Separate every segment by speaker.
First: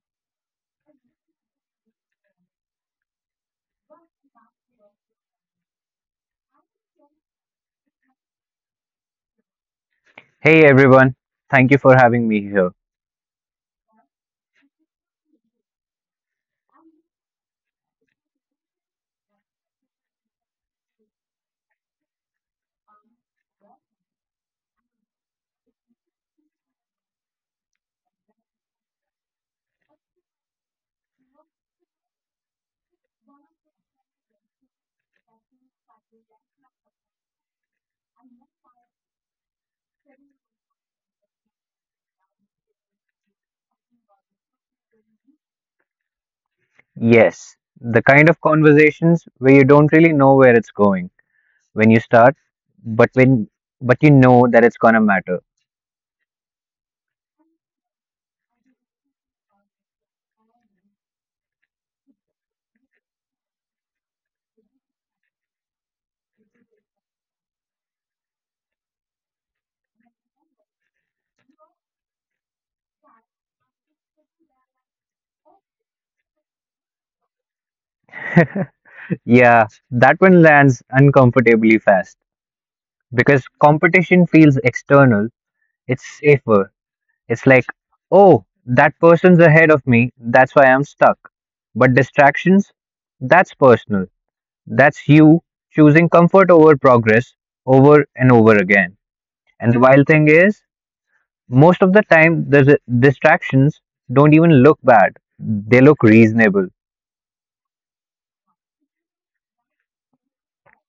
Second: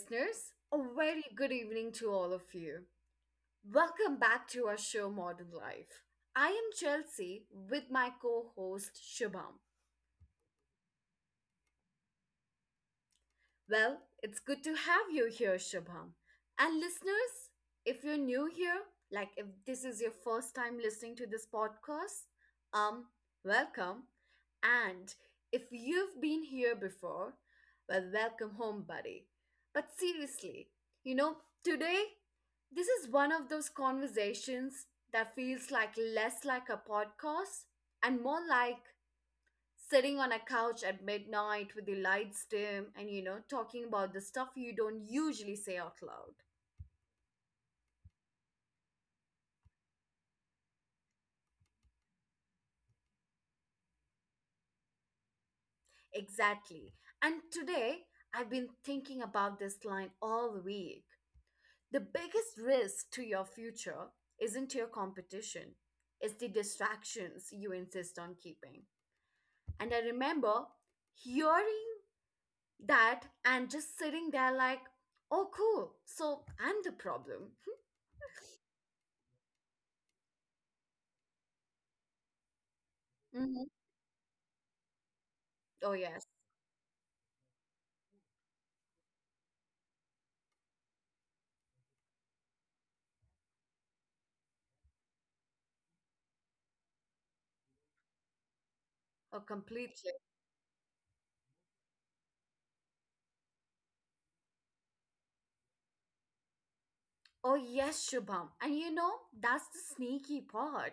Speaker 1: listeners. A very good evening to all of you. Welcome back to our show, Modern Life. I am Chelsea with my co host, Shubham.
Speaker 2: Hey everyone, thank you for having me here.
Speaker 1: Well, it's good to have you here, Shubham. And listeners, if you're new here, like if this is your first time listening to this podcast, um, welcome. And if you've been here before, well, welcome home, buddy. But seriously, you know, today, this is one of those conversations that feels like less like a podcast and more like sitting on a couch at midnight with the lights dim and talking about the stuff you don't usually say out loud.
Speaker 2: Yes, the kind of conversations where you don't really know where it's going when you start, but when but you know that it's gonna matter.
Speaker 1: Exactly. And today I've been thinking about this line all week. The biggest risk to your future isn't your competition, it's the distractions you insist on keeping. And I remember hearing that and just sitting there like, oh cool, so I'm the problem.
Speaker 2: Yeah, that one lands uncomfortably fast because
Speaker 1: Mhm.
Speaker 2: competition feels external,
Speaker 1: Oh
Speaker 2: it's
Speaker 1: yes.
Speaker 2: safer. It's like, oh, that person's ahead of me, that's why I'm stuck. But distractions, that's personal. That's you choosing comfort over progress over and over again.
Speaker 1: Oh
Speaker 2: And the wild
Speaker 1: completely.
Speaker 2: thing is, most of the time, distractions don't even look bad. They look reasonable.
Speaker 1: Oh, yes, Shubham. And you know, that's the sneaky part.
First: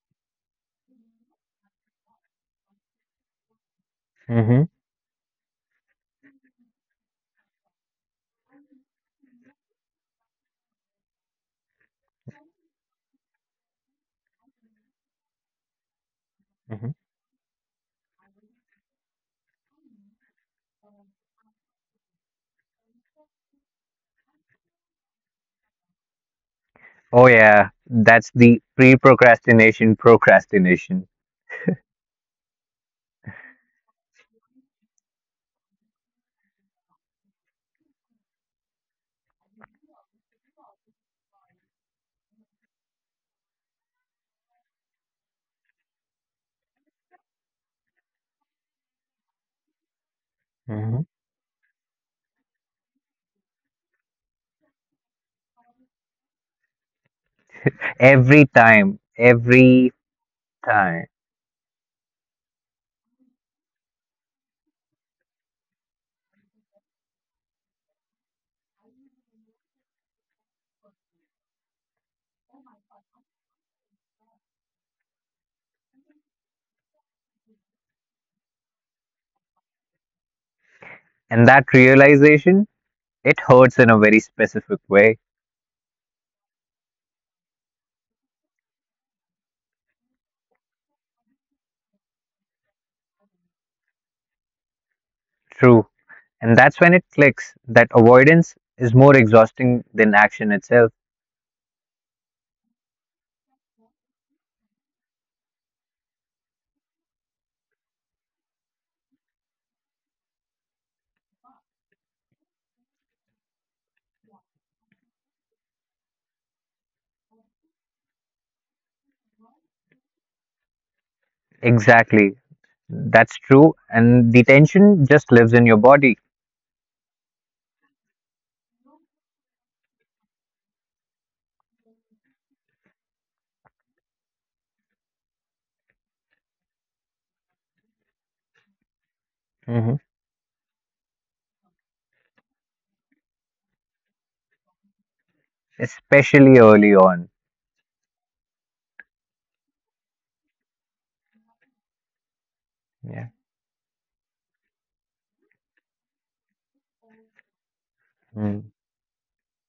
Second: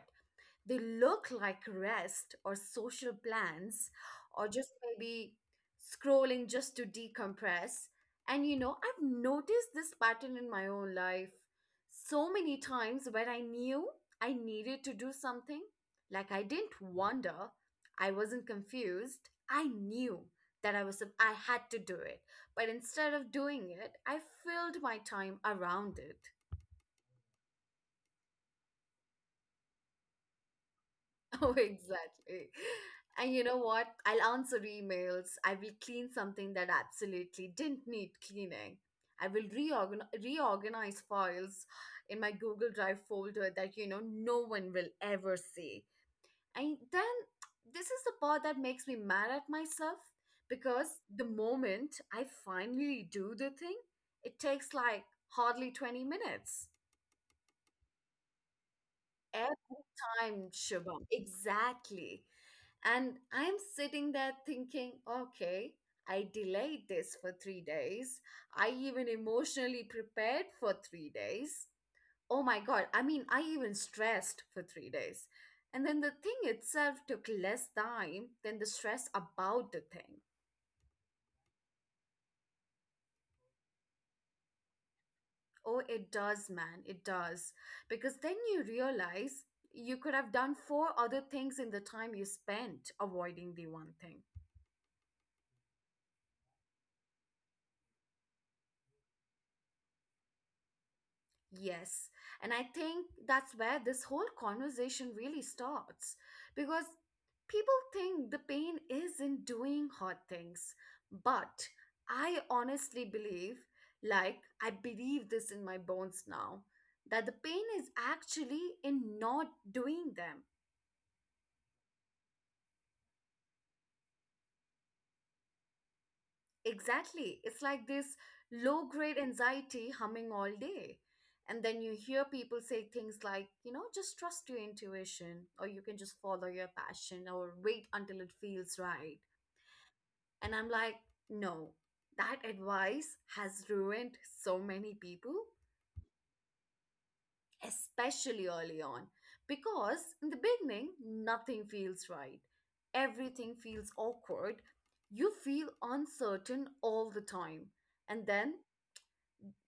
Speaker 1: They look like rest or social plans or
Speaker 2: Mm-hmm.
Speaker 1: just maybe scrolling just to decompress. And you know, I've noticed this pattern in my own life so many times where I knew I needed to do something. Like I didn't
Speaker 2: Mm-hmm.
Speaker 1: wonder, I wasn't confused. I knew that I had to do it. But instead of doing it, I filled my time around it.
Speaker 2: Oh, yeah, that's the pre procrastination procrastination.
Speaker 1: Oh, exactly. And you know what? I'll answer emails. I will clean something that absolutely didn't need cleaning. I will reorganize files in my Google Drive folder that no one will ever see. And then this is the part that makes me mad at myself because
Speaker 2: Mm-hmm.
Speaker 1: the moment I finally do the thing, it takes like hardly 20 minutes.
Speaker 2: Every time,
Speaker 1: Every
Speaker 2: every
Speaker 1: time,
Speaker 2: time.
Speaker 1: Shubham. Exactly. And I'm sitting there thinking, okay, I delayed this for 3 days. I even emotionally prepared for 3 days. Oh my God, I mean, I even stressed for 3 days. And then the thing itself took less time than the stress about the thing.
Speaker 2: And that realization, it hurts in a very specific way.
Speaker 1: Oh, it does, man, it does. Because then you realize you could have done four other things in the time you spent avoiding the one thing.
Speaker 2: True. And that's when it clicks that avoidance is more exhausting than action itself.
Speaker 1: Yes. And I think that's where this whole conversation really starts because people think the pain is in doing hard things. But I honestly believe, like, I believe this in my bones now, that the pain is actually in not doing them.
Speaker 2: Exactly. That's true. And the tension just lives in your body.
Speaker 1: Exactly. It's like this low grade anxiety humming all day. And then you hear people say things like, you know, just trust your intuition, or you can just follow your passion, or wait until it feels right. And I'm like, no, that advice has ruined so many people,
Speaker 2: Especially early on.
Speaker 1: especially early on, because in the beginning, nothing feels right.
Speaker 2: Yeah.
Speaker 1: Everything feels awkward. You feel uncertain all the time. And then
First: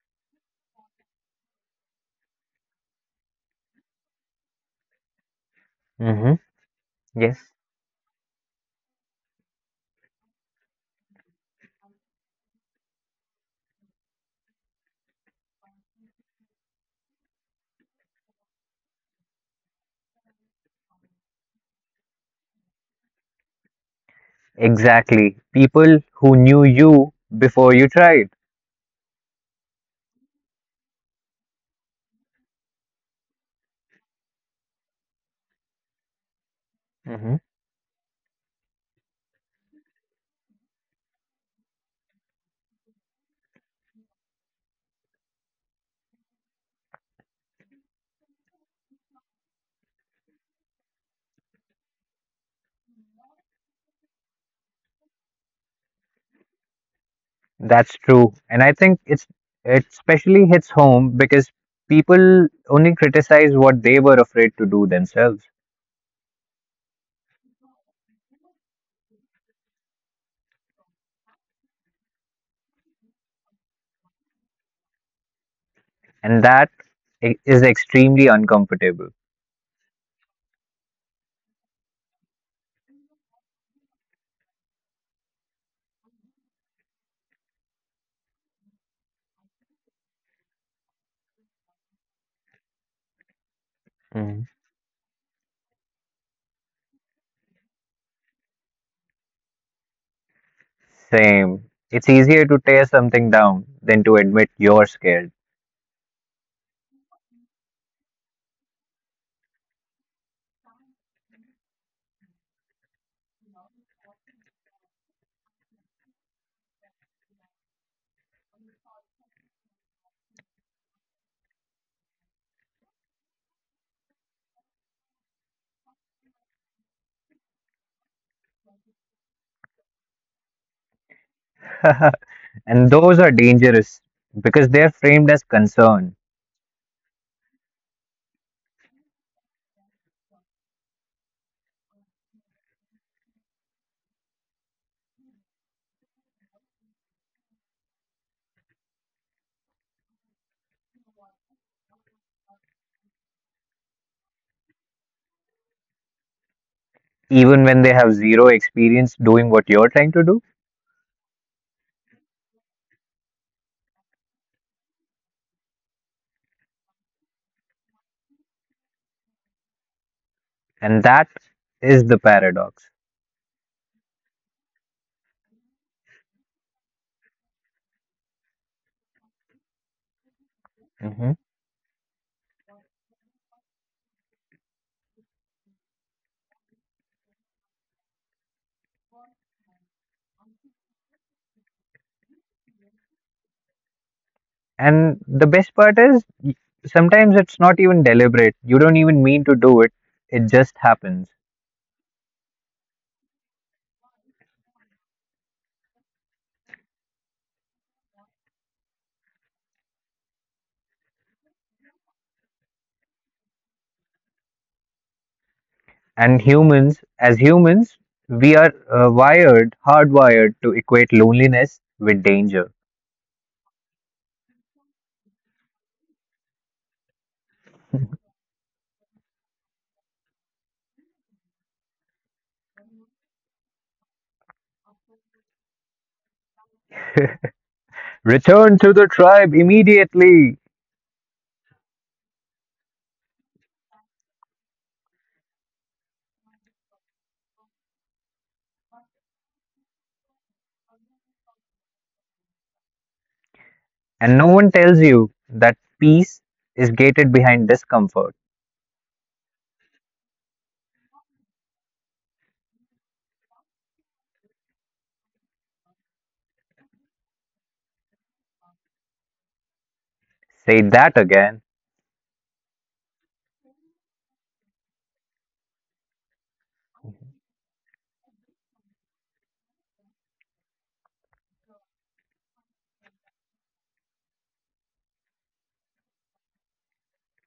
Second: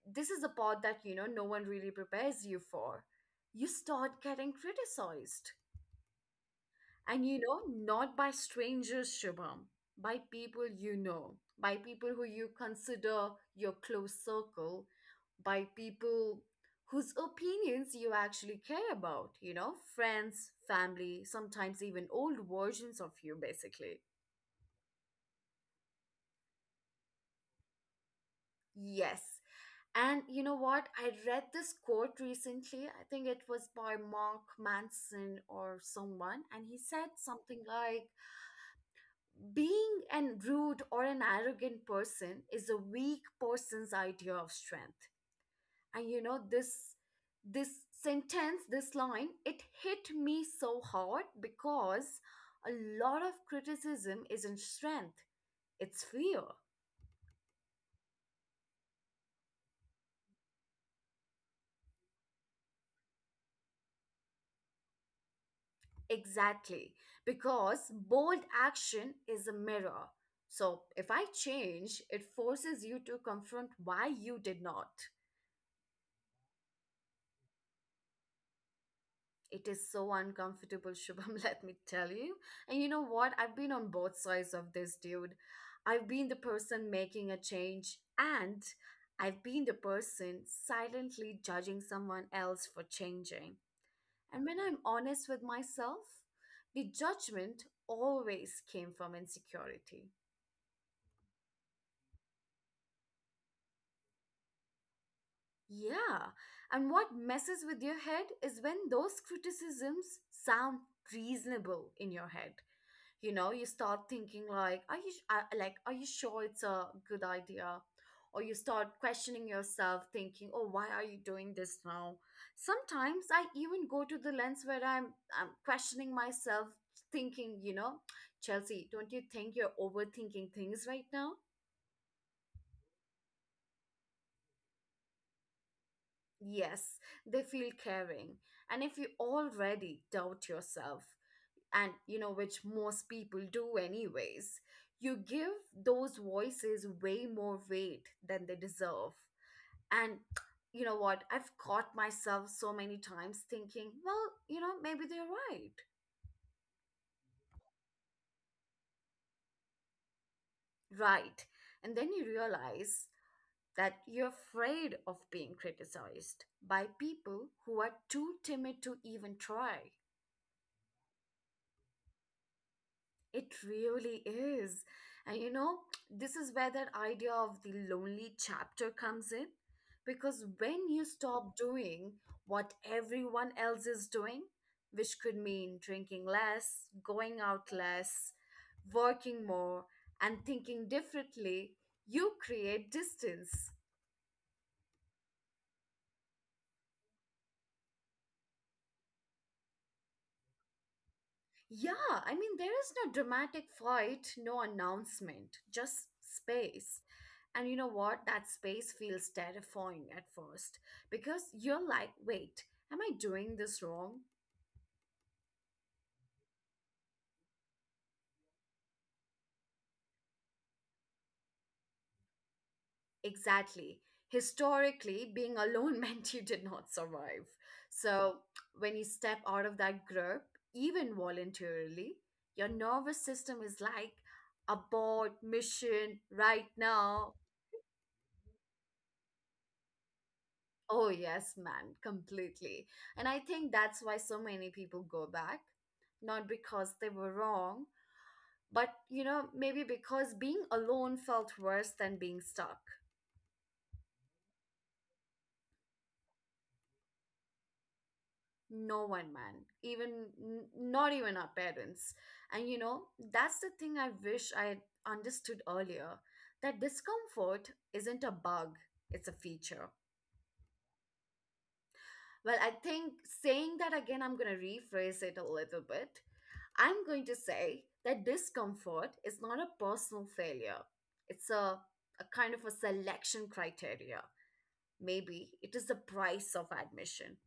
Speaker 1: this is the part that no one really prepares you for. You start getting criticized,
Speaker 2: Mm-hmm.
Speaker 1: and
Speaker 2: Yes,
Speaker 1: not by strangers, Shubham. By people you know, by people who you consider your close circle, by people whose opinions you actually care about, friends, family, sometimes even old versions of you basically.
Speaker 2: exactly. People who knew you before you tried.
Speaker 1: Yes. And you know what? I read this quote recently. I think it was by Mark Manson or someone. And he said
Speaker 2: Mm-hmm.
Speaker 1: something like being an rude or an arrogant person is a weak person's idea of strength. And you know, this sentence, this line, it hit me so hard because a lot of criticism isn't strength, it's fear.
Speaker 2: That's true. And I think it especially hits home because people only criticize what they were afraid to do themselves.
Speaker 1: Exactly, because bold action is a mirror. So if I change, it forces you to confront why you did not.
Speaker 2: And that is extremely uncomfortable.
Speaker 1: It is so uncomfortable, Shubham, let me tell you. And you know what? I've been on both sides of this, dude. I've been the person making a change, and I've been the person silently judging someone else for changing.
Speaker 2: Mm-hmm.
Speaker 1: And when I'm honest with myself, the judgment always came from insecurity.
Speaker 2: Same. It's easier to tear something down than to admit you're scared.
Speaker 1: Yeah, and what messes with your head is when those criticisms sound reasonable in your head. You know, you start thinking like, are you sure it's a good idea? Or you start questioning yourself, thinking, oh, why are you doing this now? Sometimes I even go to the lens where I'm questioning myself, thinking, you know, Chelsea, don't you think you're overthinking things right now?
Speaker 2: and those are dangerous because they're framed as concern.
Speaker 1: Yes, they feel caring. And if you already doubt yourself, and you know, which most people do anyways, you give those voices way more weight than they deserve. And you know what? I've caught myself so many times thinking, well, you know, maybe they're right.
Speaker 2: Even when they have zero experience doing what you're trying to do.
Speaker 1: Right. And then you realize that you're afraid of being criticized by people who are too timid to even try.
Speaker 2: And that is the paradox.
Speaker 1: It really is. And you know, this is where that idea of the lonely chapter comes in. Because when you
Speaker 2: Hmm.
Speaker 1: stop doing what everyone else is doing, which could mean drinking less, going out less, working more, and thinking differently, you create distance.
Speaker 2: And the best part is, sometimes it's not even deliberate. You don't even mean to do it, it just happens.
Speaker 1: Yeah, I mean, there is no dramatic fight, no announcement, just space. And you know what? That space feels terrifying at first because you're like, wait, am I doing this wrong?
Speaker 2: And humans, as humans, we are wired, hardwired to equate loneliness with danger.
Speaker 1: Exactly. Historically, being alone meant you did not survive. So when you step out of that group, even voluntarily, your nervous system is like, abort mission right now.
Speaker 2: Return to the tribe immediately.
Speaker 1: Oh, yes, man, completely. And I think that's why so many people go back. Not because they were wrong, but you know, maybe because being alone felt worse than being stuck.
Speaker 2: And no one tells you that peace is gated behind discomfort.
Speaker 1: No one, man, even not even our parents. And you know, that's the thing I wish I had understood earlier that discomfort isn't a bug, it's a feature.
Speaker 2: Say that again.
Speaker 1: Well, I think saying that again, I'm gonna rephrase it a little bit. I'm going to say that discomfort is not a personal failure. It's a kind of a selection criteria. Maybe it is the price of admission.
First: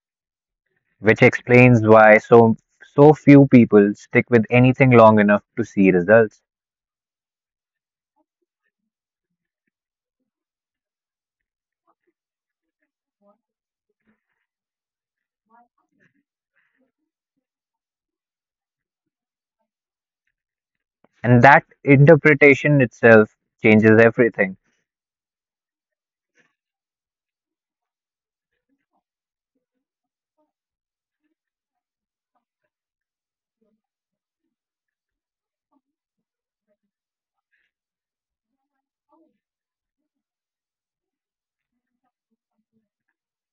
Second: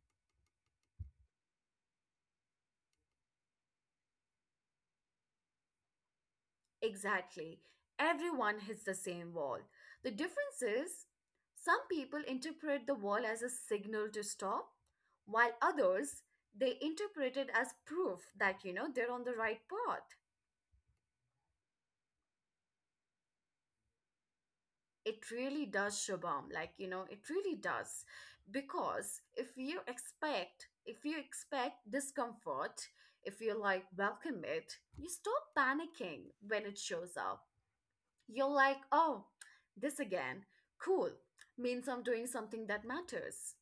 Speaker 2: Which explains why so few people stick with anything long enough to see results.
Speaker 1: Exactly. Everyone hits the same wall. The difference is some people interpret the wall as a signal to stop, while others they interpret it as proof that they're on the right path.
Speaker 2: And that interpretation itself changes everything.
Speaker 1: It really does, Shabam, like you know, it really does. Because if you expect, discomfort, if you like welcome it, you stop panicking when it shows up. You're like, oh, this again, cool, means I'm doing something that matters.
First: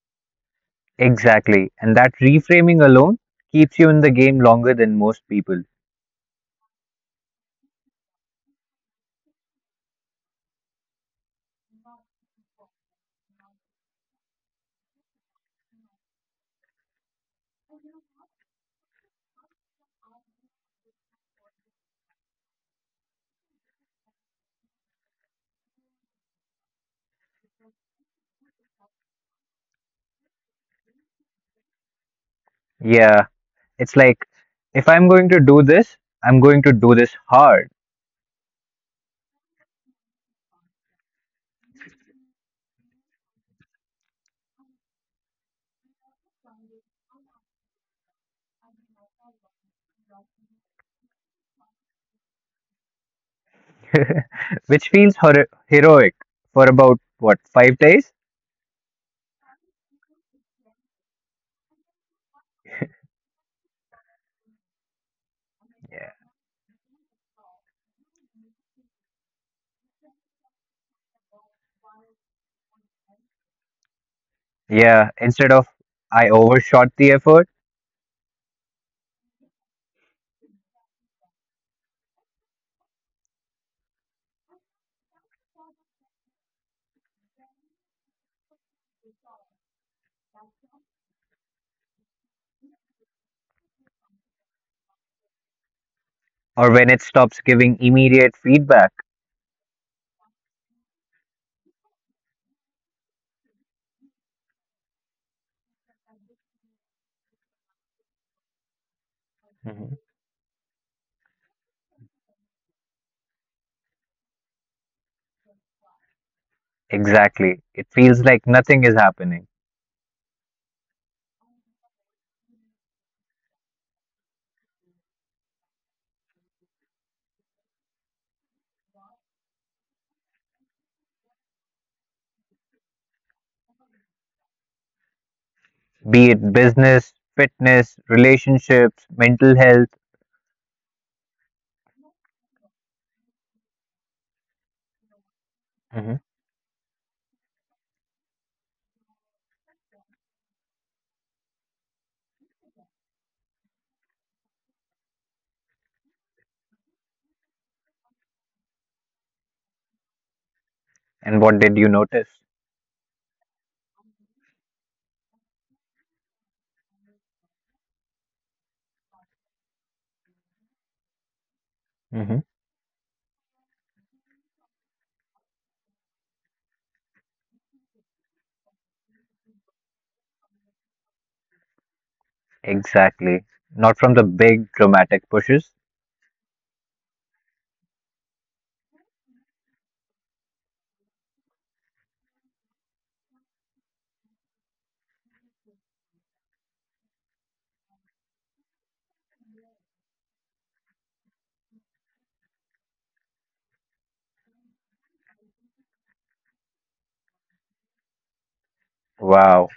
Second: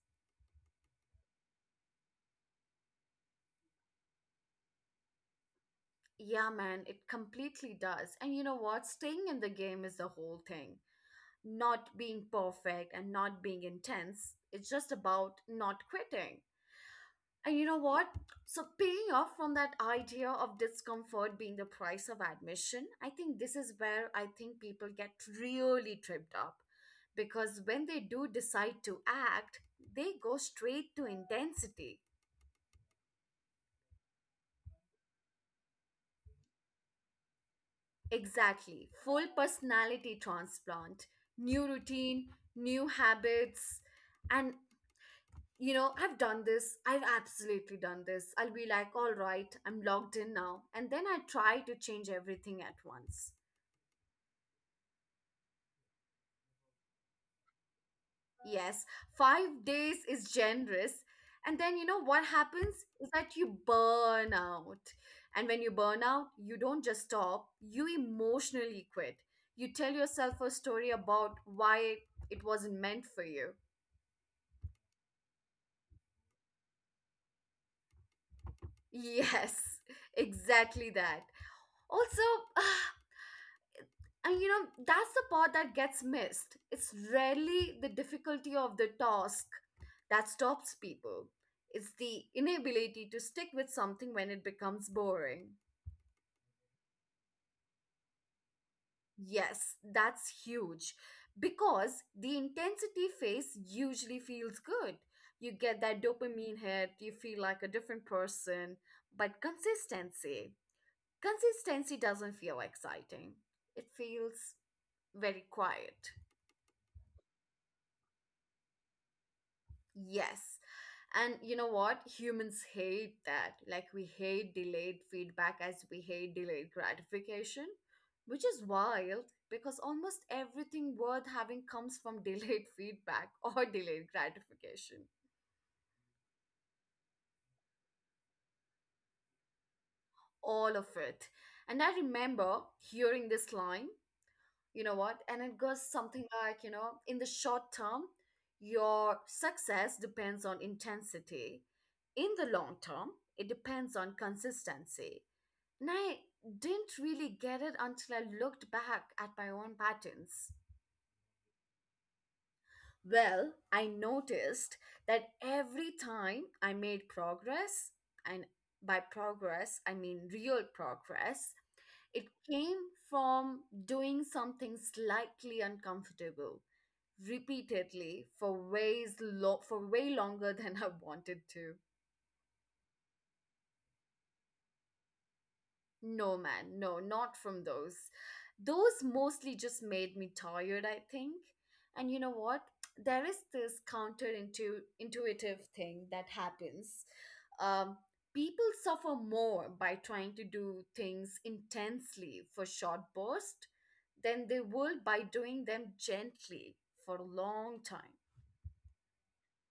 Speaker 2: Exactly. And that reframing alone keeps you in the game longer than most people.
Speaker 1: Yeah man, it completely does. And you know what, staying in the game is the whole thing, not being perfect and not being intense, it's just about not quitting. And you know what? So, paying off from that idea of discomfort being the price of admission, I think this is where I think people get really tripped up. Because when they do decide to act, they go straight to intensity.
Speaker 2: Yeah, it's like if I'm going to do this, I'm going to do this hard,
Speaker 1: Exactly. Full personality transplant, new routine, new habits. And, you know, I've done this. I've absolutely done this. I'll be like, all right, I'm logged in now. And then I try to change everything at once.
Speaker 2: which feels heroic for about what, 5 days?
Speaker 1: Yes, 5 days is generous. And then you know what happens is that you burn out. And when you burn
Speaker 2: Yeah.
Speaker 1: out, you don't just stop, you emotionally quit. You tell yourself a story about why it wasn't meant for you.
Speaker 2: Yeah, instead of I overshot the effort
Speaker 1: Yes, exactly that. Also, and you know, that's the part that gets missed. It's rarely the difficulty of the task that stops people, it's the inability to stick with something when it becomes boring.
Speaker 2: or when it stops giving immediate feedback.
Speaker 1: Yes, that's huge because the intensity phase usually feels good. You get that dopamine hit, you feel like a different person, but
Speaker 2: Mhm.
Speaker 1: consistency, consistency doesn't feel exciting. It feels very quiet.
Speaker 2: Exactly. It feels like nothing is happening,
Speaker 1: Yes. And you know what? Humans hate that. Like, we hate delayed feedback as we hate delayed gratification, which is wild because almost everything worth having comes from delayed feedback or delayed gratification.
Speaker 2: be it business, fitness, relationships, mental health.
Speaker 1: All of it. And I remember hearing this line. You know what, and it goes
Speaker 2: Mhm.
Speaker 1: something like, you know, in the short term your success depends on intensity, in the long term it depends on consistency. And I didn't really get it until I looked back at my own patterns.
Speaker 2: And what did you notice?
Speaker 1: Well, I noticed that every time I made progress, and by progress I mean real progress, it
Speaker 2: Mhm.
Speaker 1: came from doing something slightly uncomfortable repeatedly for for way longer than I wanted to.
Speaker 2: Exactly. Not from the big dramatic pushes.
Speaker 1: No, man, no, not from those. Those mostly just made me tired, I think. And you know what? There is this intuitive thing that happens. Um, people suffer more by trying to do things intensely for short bursts, than they would by doing them gently for a long time.
Speaker 2: Wow.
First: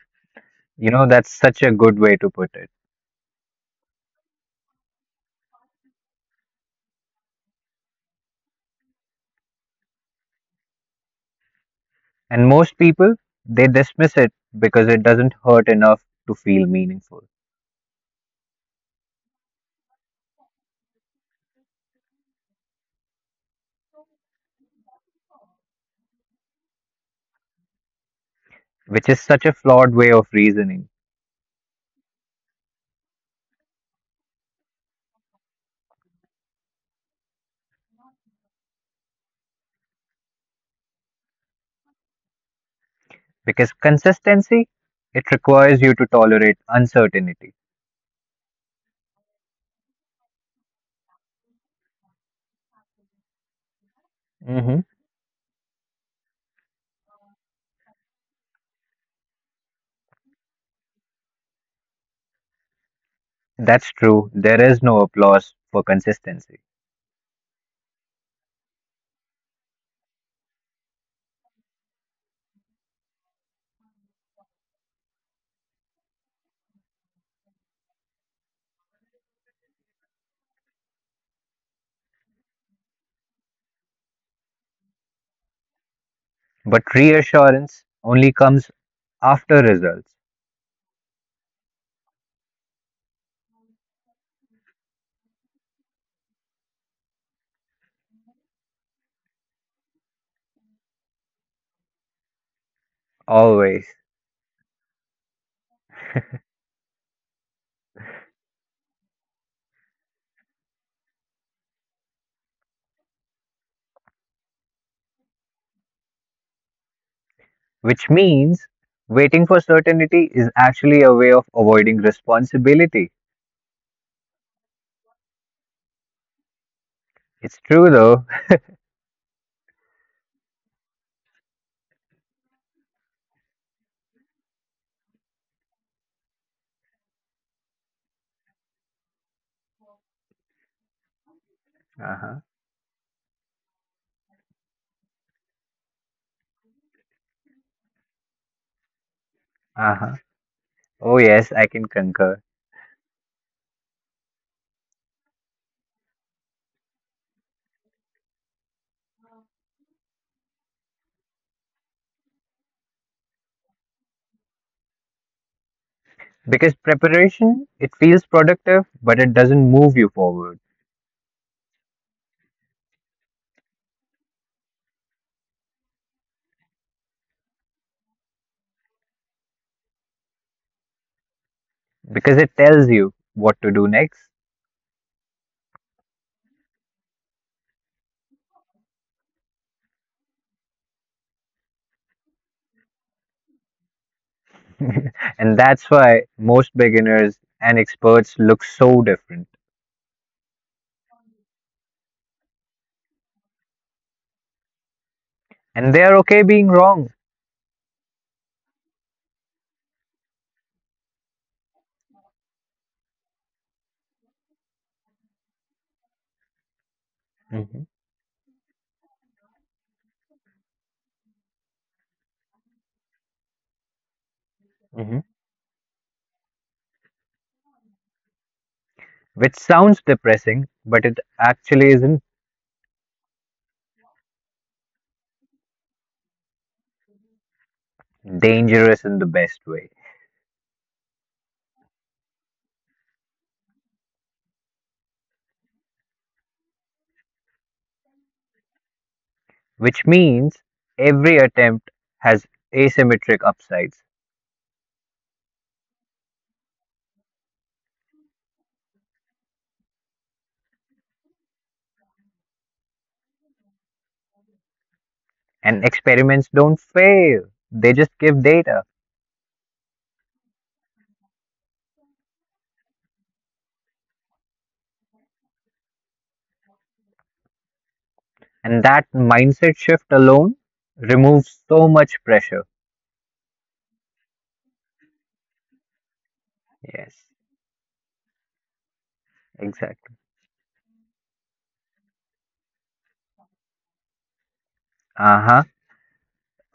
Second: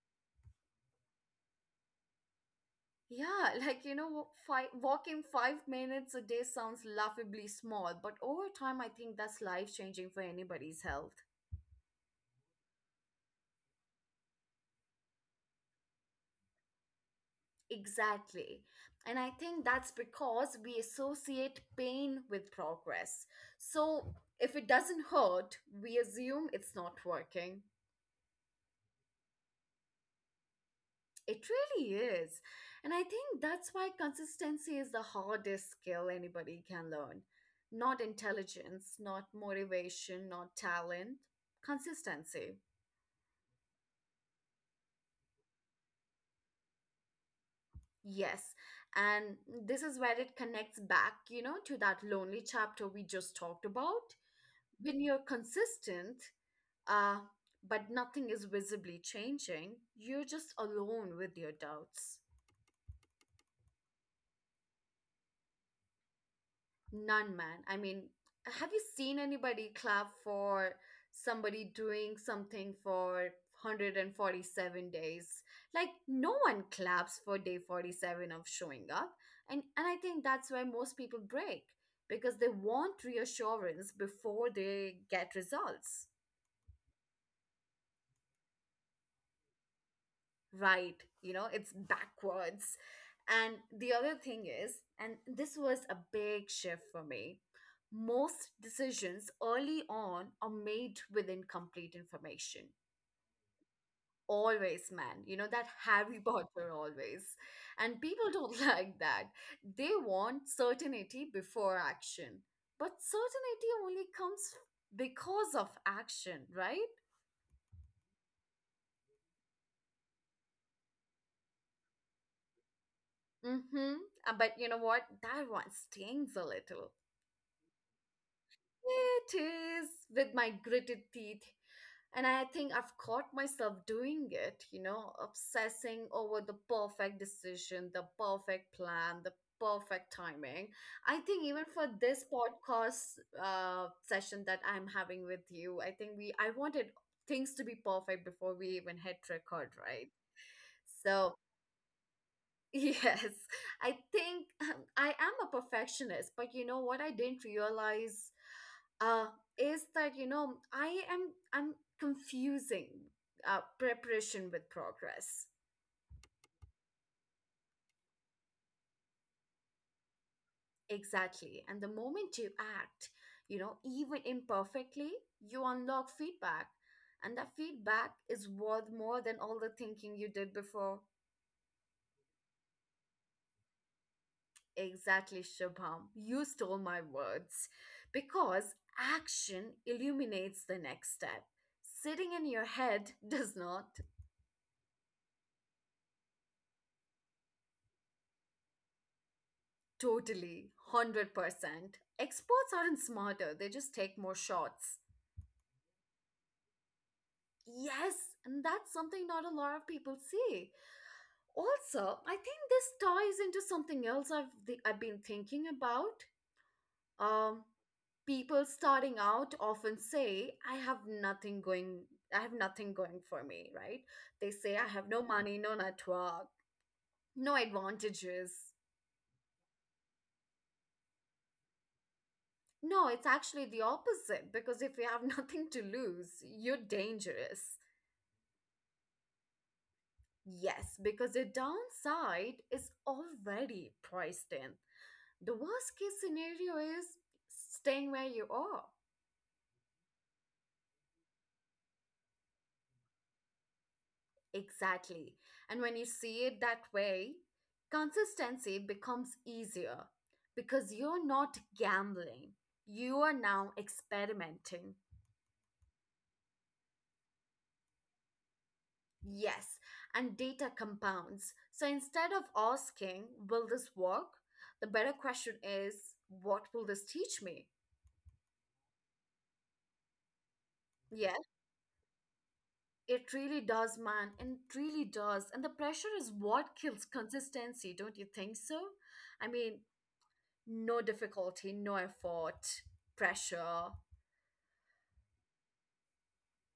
Speaker 2: You know, that's such a good way to put it.
Speaker 1: Yeah, like you know, walking 5 minutes a day sounds laughably small, but over time, I think that's life changing for anybody's health.
Speaker 2: And most people, they dismiss it because it doesn't hurt enough to feel meaningful,
Speaker 1: Exactly. And I think that's because we associate pain with progress. So if it doesn't hurt, we assume it's not working.
Speaker 2: which is such a flawed way of reasoning.
Speaker 1: It really is. And I think that's why consistency is the hardest skill anybody can learn. Not intelligence, not motivation, not talent. Consistency.
Speaker 2: Because consistency, it requires you to tolerate uncertainty.
Speaker 1: Yes. And this is where it connects back, you know, to that lonely chapter we just talked about.
Speaker 2: Mhm.
Speaker 1: When you're consistent, uh, but nothing is visibly changing, you're just alone with your doubts.
Speaker 2: That's true, there is no applause for consistency.
Speaker 1: None, man. I mean, have you seen anybody clap for somebody doing something for 147 days? Like, no one claps for day 47 of showing up. And I think that's where most people break because they want reassurance before they get results.
Speaker 2: But reassurance only comes after results,
Speaker 1: Right, you know, it's backwards. And the other thing is, and this was a big shift for me, most decisions early on are made with incomplete information.
Speaker 2: always.
Speaker 1: Always, man. You know, that Harry Potter always. And people don't like that. They want certainty before action, but certainty only comes because of action, right?
Speaker 2: Which means waiting for certainty is actually a way of avoiding responsibility.
Speaker 1: Mm-hmm. But you know what, that one stings a little.
Speaker 2: It's true though.
Speaker 1: It is, with my gritted teeth. And I think I've caught myself doing it, you know, obsessing over the perfect decision, the perfect plan, the perfect timing. I think even for this
Speaker 2: Uh-huh.
Speaker 1: podcast session that I'm having with you, I think we I wanted things to be perfect before we even hit record, right?
Speaker 2: Uh-huh. Oh
Speaker 1: So
Speaker 2: yes, I can concur.
Speaker 1: yes, I think I am a perfectionist, but you know what I didn't realize, uh, is that, you know, I'm confusing preparation with progress.
Speaker 2: Because preparation, it feels productive, but it doesn't move you forward
Speaker 1: Exactly. And the moment you act, you know, even imperfectly, you unlock feedback, and that feedback is worth more than all the thinking you did before.
Speaker 2: because it tells you what to do next.
Speaker 1: Exactly, Shubham, you stole my words, because action illuminates the next step. Sitting in your head does not.
Speaker 2: and that's why most beginners and experts look so different.
Speaker 1: Totally, 100%. Experts aren't smarter, they just take more shots.
Speaker 2: And they are okay being wrong.
Speaker 1: Yes, and that's something not a lot of people see. Also, I think this ties into something else I've been thinking about. Um,
Speaker 2: Hmm.
Speaker 1: People starting out often say, "I have nothing going. I have nothing going for me." Right? They say, "I have no
Speaker 2: Hmm.
Speaker 1: money, no network, no advantages."
Speaker 2: Which sounds depressing, but it actually isn't.
Speaker 1: No, it's actually the opposite, because if you have nothing to lose, you're dangerous.
Speaker 2: Dangerous in the best way,
Speaker 1: Yes, because the downside is already priced in. The worst case scenario is staying where you are.
Speaker 2: which means every attempt has asymmetric upsides,
Speaker 1: Exactly. And when you see it that way, consistency becomes easier because you're not gambling. You are now experimenting.
Speaker 2: and experiments don't fail, they just give data.
Speaker 1: Yes, and data compounds. So instead of asking, will this work? The better question is, what will this teach me?
Speaker 2: And that mindset shift alone
Speaker 1: Yes,
Speaker 2: removes so much pressure.
Speaker 1: it really does, man. And it really does. And the pressure is what kills
Speaker 2: Yes,
Speaker 1: consistency, don't you think so? I mean,
Speaker 2: exactly.
Speaker 1: no difficulty, no effort, pressure.
Speaker 2: Uh huh.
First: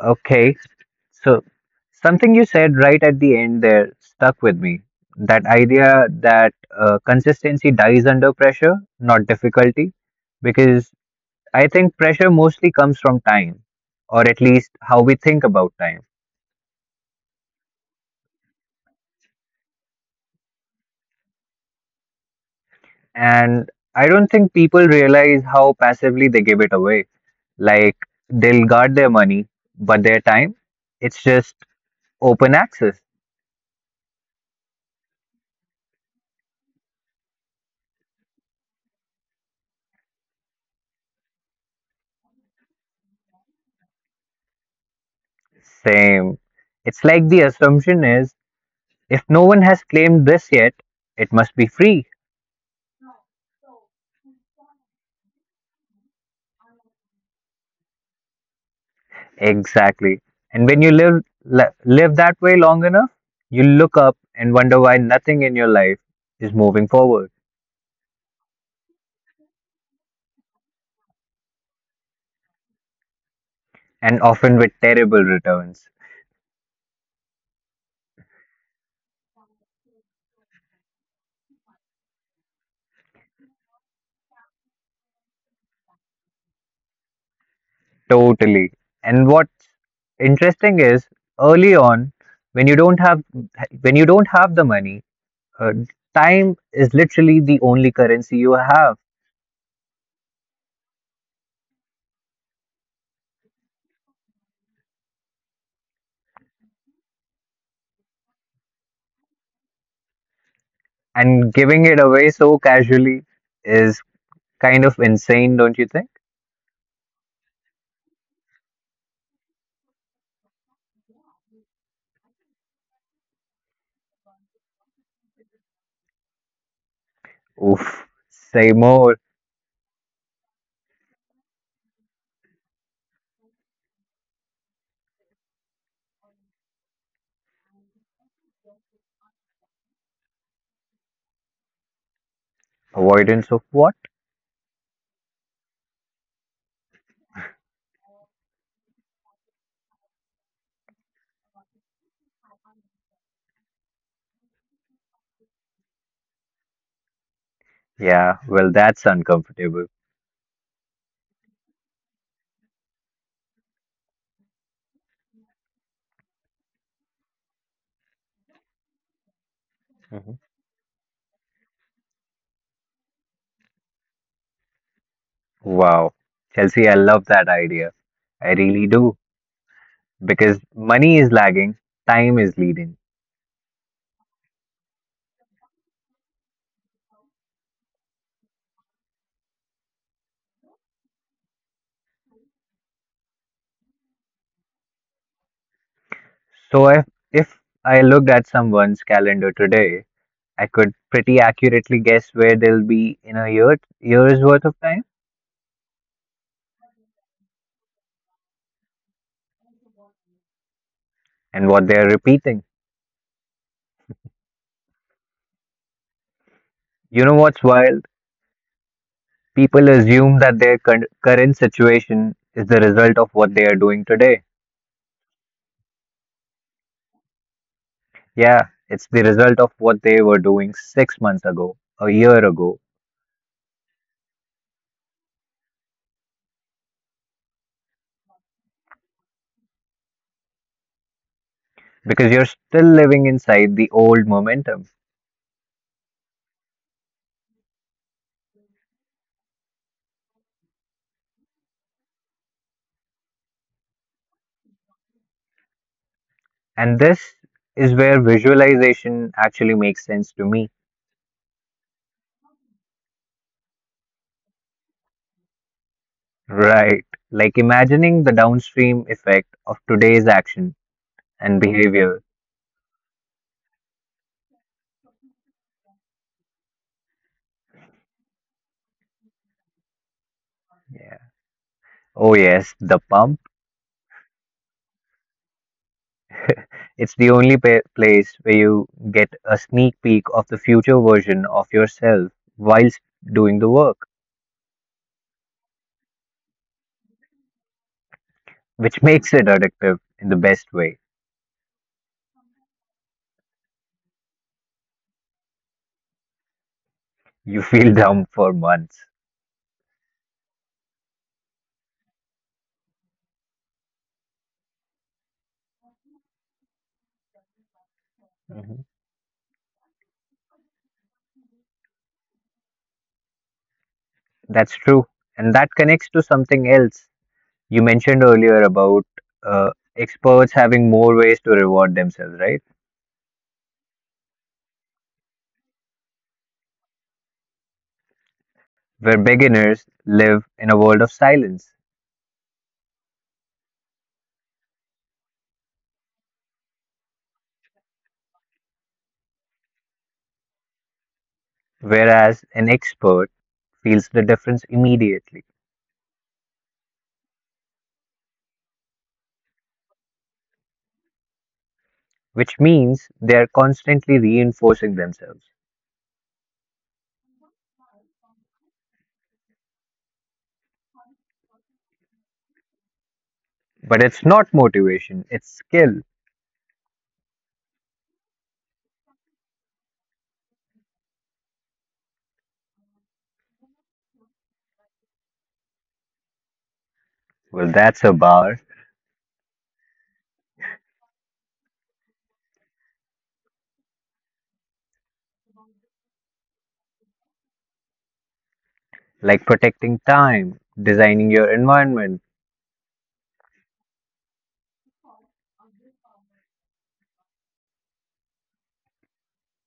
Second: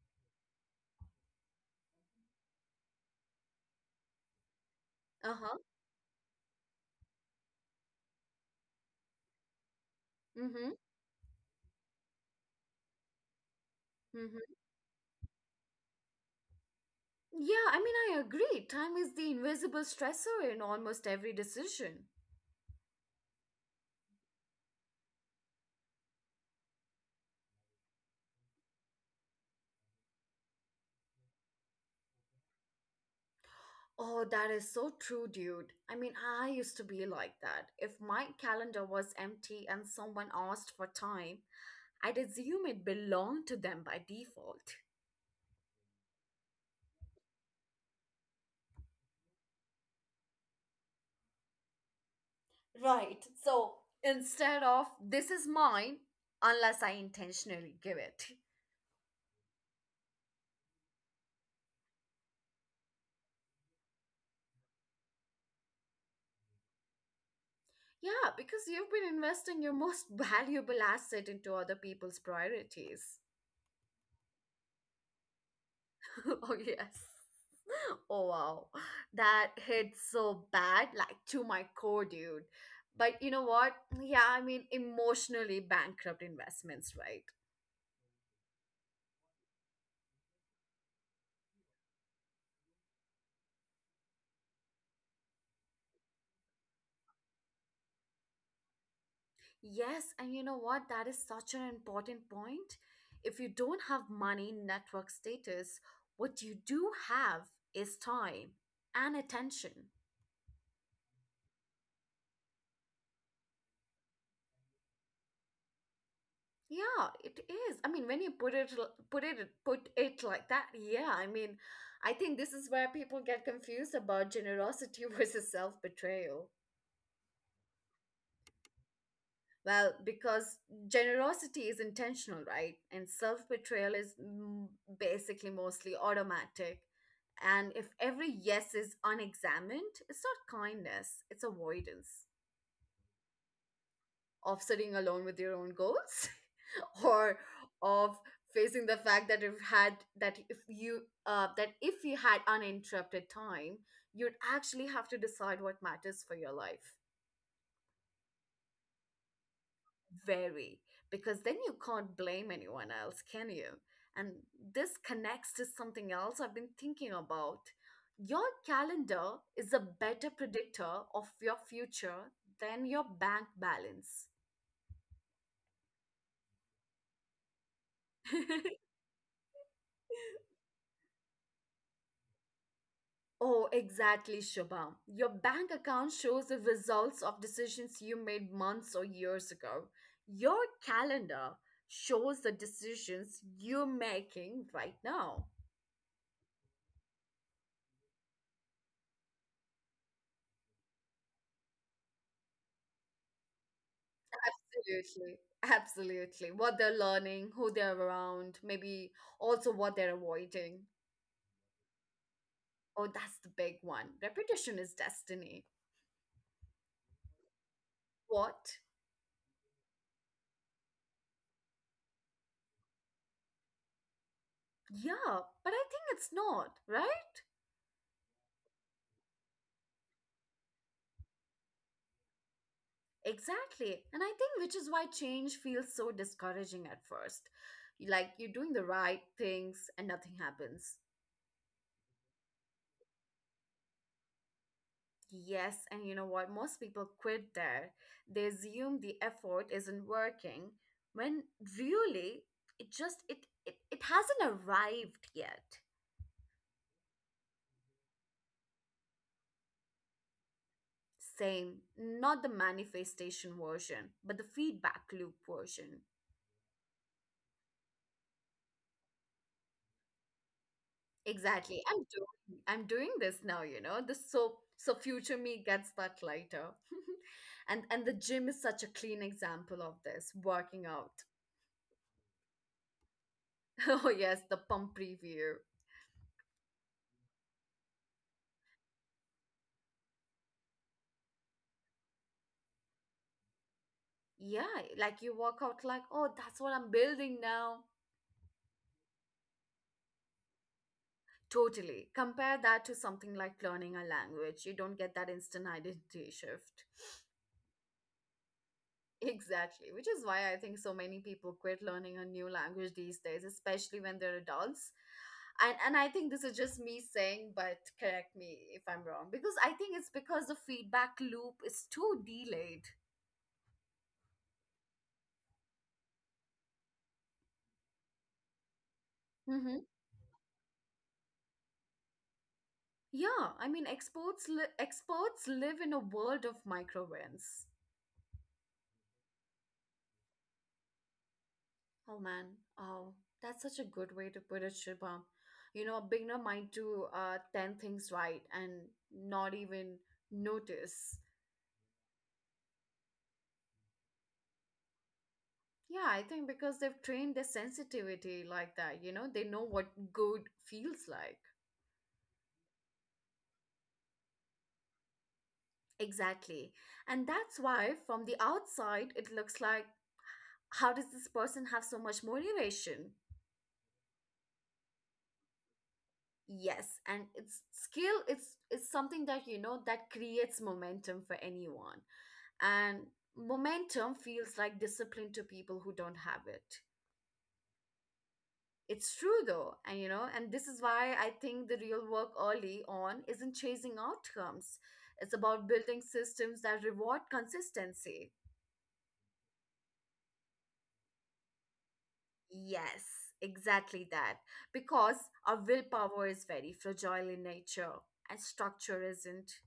Speaker 2: Okay. So something you said right at the end there stuck with me.
Speaker 1: Uh
Speaker 2: That
Speaker 1: huh.
Speaker 2: idea that consistency dies under pressure, not difficulty,
Speaker 1: Mm hmm.
Speaker 2: because I think pressure mostly comes from time, or
Speaker 1: Mm hmm.
Speaker 2: at least how we think about time.
Speaker 1: Yeah, I mean, I agree. Time is the invisible stressor in almost every decision.
Speaker 2: And I don't think people realize how passively they give it away. Like they'll guard their money, but their time, it's just open access.
Speaker 1: Oh, that is so true, dude. I mean, I used to be like that. If my calendar was empty and someone asked for time, I'd assume it belonged to them by default.
Speaker 2: Same. It's like the assumption is, if no one has claimed this yet, it must be free.
Speaker 1: Right. So, instead of this is mine unless I intentionally give it.
Speaker 2: Exactly. And when you live that way long enough, you look up and wonder why nothing in your life is moving forward,
Speaker 1: Yeah, because you've been investing your most valuable asset into other people's priorities.
Speaker 2: and often with terrible returns.
Speaker 1: Oh, yes. Oh, wow. That hit so bad, like to my core, dude. But you know what? Yeah, I mean, emotionally bankrupt investments, right?
Speaker 2: Totally. And what's interesting is early on, when you don't have the money, uh, time is literally the only currency you have,
Speaker 1: Yes, and you know what? That is such an important point. If you don't have money, network status, what you do have is time and attention.
Speaker 2: and giving it away so casually is kind of insane, don't you think?
Speaker 1: Yeah, it is. I mean, when you put it l- put it like that, yeah, I mean, I think this is where people get confused about generosity versus self-betrayal.
Speaker 2: Oof, say more.
Speaker 1: Well, because generosity is intentional, right? And self betrayal is basically mostly automatic. And if every yes is unexamined, it's not kindness, it's avoidance
Speaker 2: Avoidance of what?
Speaker 1: of sitting alone with your own goals or of facing the fact that if had that if you that if you had uninterrupted time, you'd actually have to decide what matters for your life.
Speaker 2: Yeah, well, that's uncomfortable.
Speaker 1: Vary, because then you can't blame anyone else, can you? And this connects to something else I've been thinking about. Your calendar is a better
Speaker 2: Hmm.
Speaker 1: predictor of your future than your bank balance.
Speaker 2: Wow. Chelsea, I love that idea. I really do. Because money is lagging, time is leading.
Speaker 1: Oh, exactly, Shubham. Your bank account shows the results of decisions you made months or years ago. Your calendar shows the decisions you're making right now.
Speaker 2: So if I looked at someone's calendar today, I could pretty accurately guess where they'll be in a year, year's worth of time
Speaker 1: Absolutely. Absolutely. What they're learning, who they're around, maybe also what they're avoiding.
Speaker 2: and what they're repeating.
Speaker 1: Oh, that's the big one. Repetition is destiny.
Speaker 2: You know what's wild?
Speaker 1: What?
Speaker 2: People assume that their current situation is the result of what they are doing today.
Speaker 1: Yeah, but I think it's not, right?
Speaker 2: Yeah, it's the result of what they were doing 6 months ago, a year ago,
Speaker 1: Exactly. And I think which is why change feels so discouraging at first. Like you're doing the right things and nothing happens.
Speaker 2: because you're still living inside the old momentum.
Speaker 1: Yes, and you know what? Most people quit there. They assume the effort isn't working when really it just it it, it hasn't arrived yet.
Speaker 2: And this is where visualization actually makes sense to me.
Speaker 1: Same, not the manifestation version, but the feedback loop version.
Speaker 2: Right. Like imagining the downstream effect of today's action and
Speaker 1: Exactly. I'm
Speaker 2: behavior.
Speaker 1: doing I'm doing this now, you know. This so future me gets that later. And the gym is such a clean example of this, working out.
Speaker 2: Yeah. Oh, yes, the pump.
Speaker 1: Oh yes, the pump preview.
Speaker 2: It's the only place where you get a sneak peek of the future version of yourself whilst doing the work,
Speaker 1: Yeah, like you walk out like, oh, that's what I'm building now.
Speaker 2: which makes it addictive in the best way.
Speaker 1: Totally. Compare that to something like learning a language. You don't get that instant identity shift.
Speaker 2: You feel dumb for months.
Speaker 1: Exactly, which is why I think so many people quit learning a new language these days, especially when they're adults. And I think this is just me saying, but correct me if
Speaker 2: Mhm.
Speaker 1: I'm wrong, because I think it's because the feedback loop is too delayed.
Speaker 2: That's true. And that connects to something else you mentioned earlier about uh,
Speaker 1: Mm-hmm.
Speaker 2: experts having more ways to reward themselves, right?
Speaker 1: Yeah, I mean, experts live in a world of micro wins.
Speaker 2: Where beginners live in a world of silence,
Speaker 1: Oh man, oh, that's such a good way to put it, Shubham. You know, a beginner might do 10 things right and not even notice.
Speaker 2: whereas an expert feels the difference immediately,
Speaker 1: Yeah, I think because they've trained their sensitivity like that, you know, they know what good feels like.
Speaker 2: which means they are constantly reinforcing themselves.
Speaker 1: Exactly. And that's why from the outside, it looks like, how does this person have so much motivation?
Speaker 2: But it's not motivation, it's skill.
Speaker 1: Yes, and it's skill, it's something that, you know, that creates momentum for anyone. And momentum feels like discipline to people who don't have it.
Speaker 2: Well, that's a bar.
Speaker 1: It's true though. And, you know, and this is why I think the real work early on isn't chasing outcomes, it's about building systems that reward consistency.
Speaker 2: Like protecting time, designing your environment,
Speaker 1: Yes, exactly that, because our willpower is very fragile in nature, and structure isn't.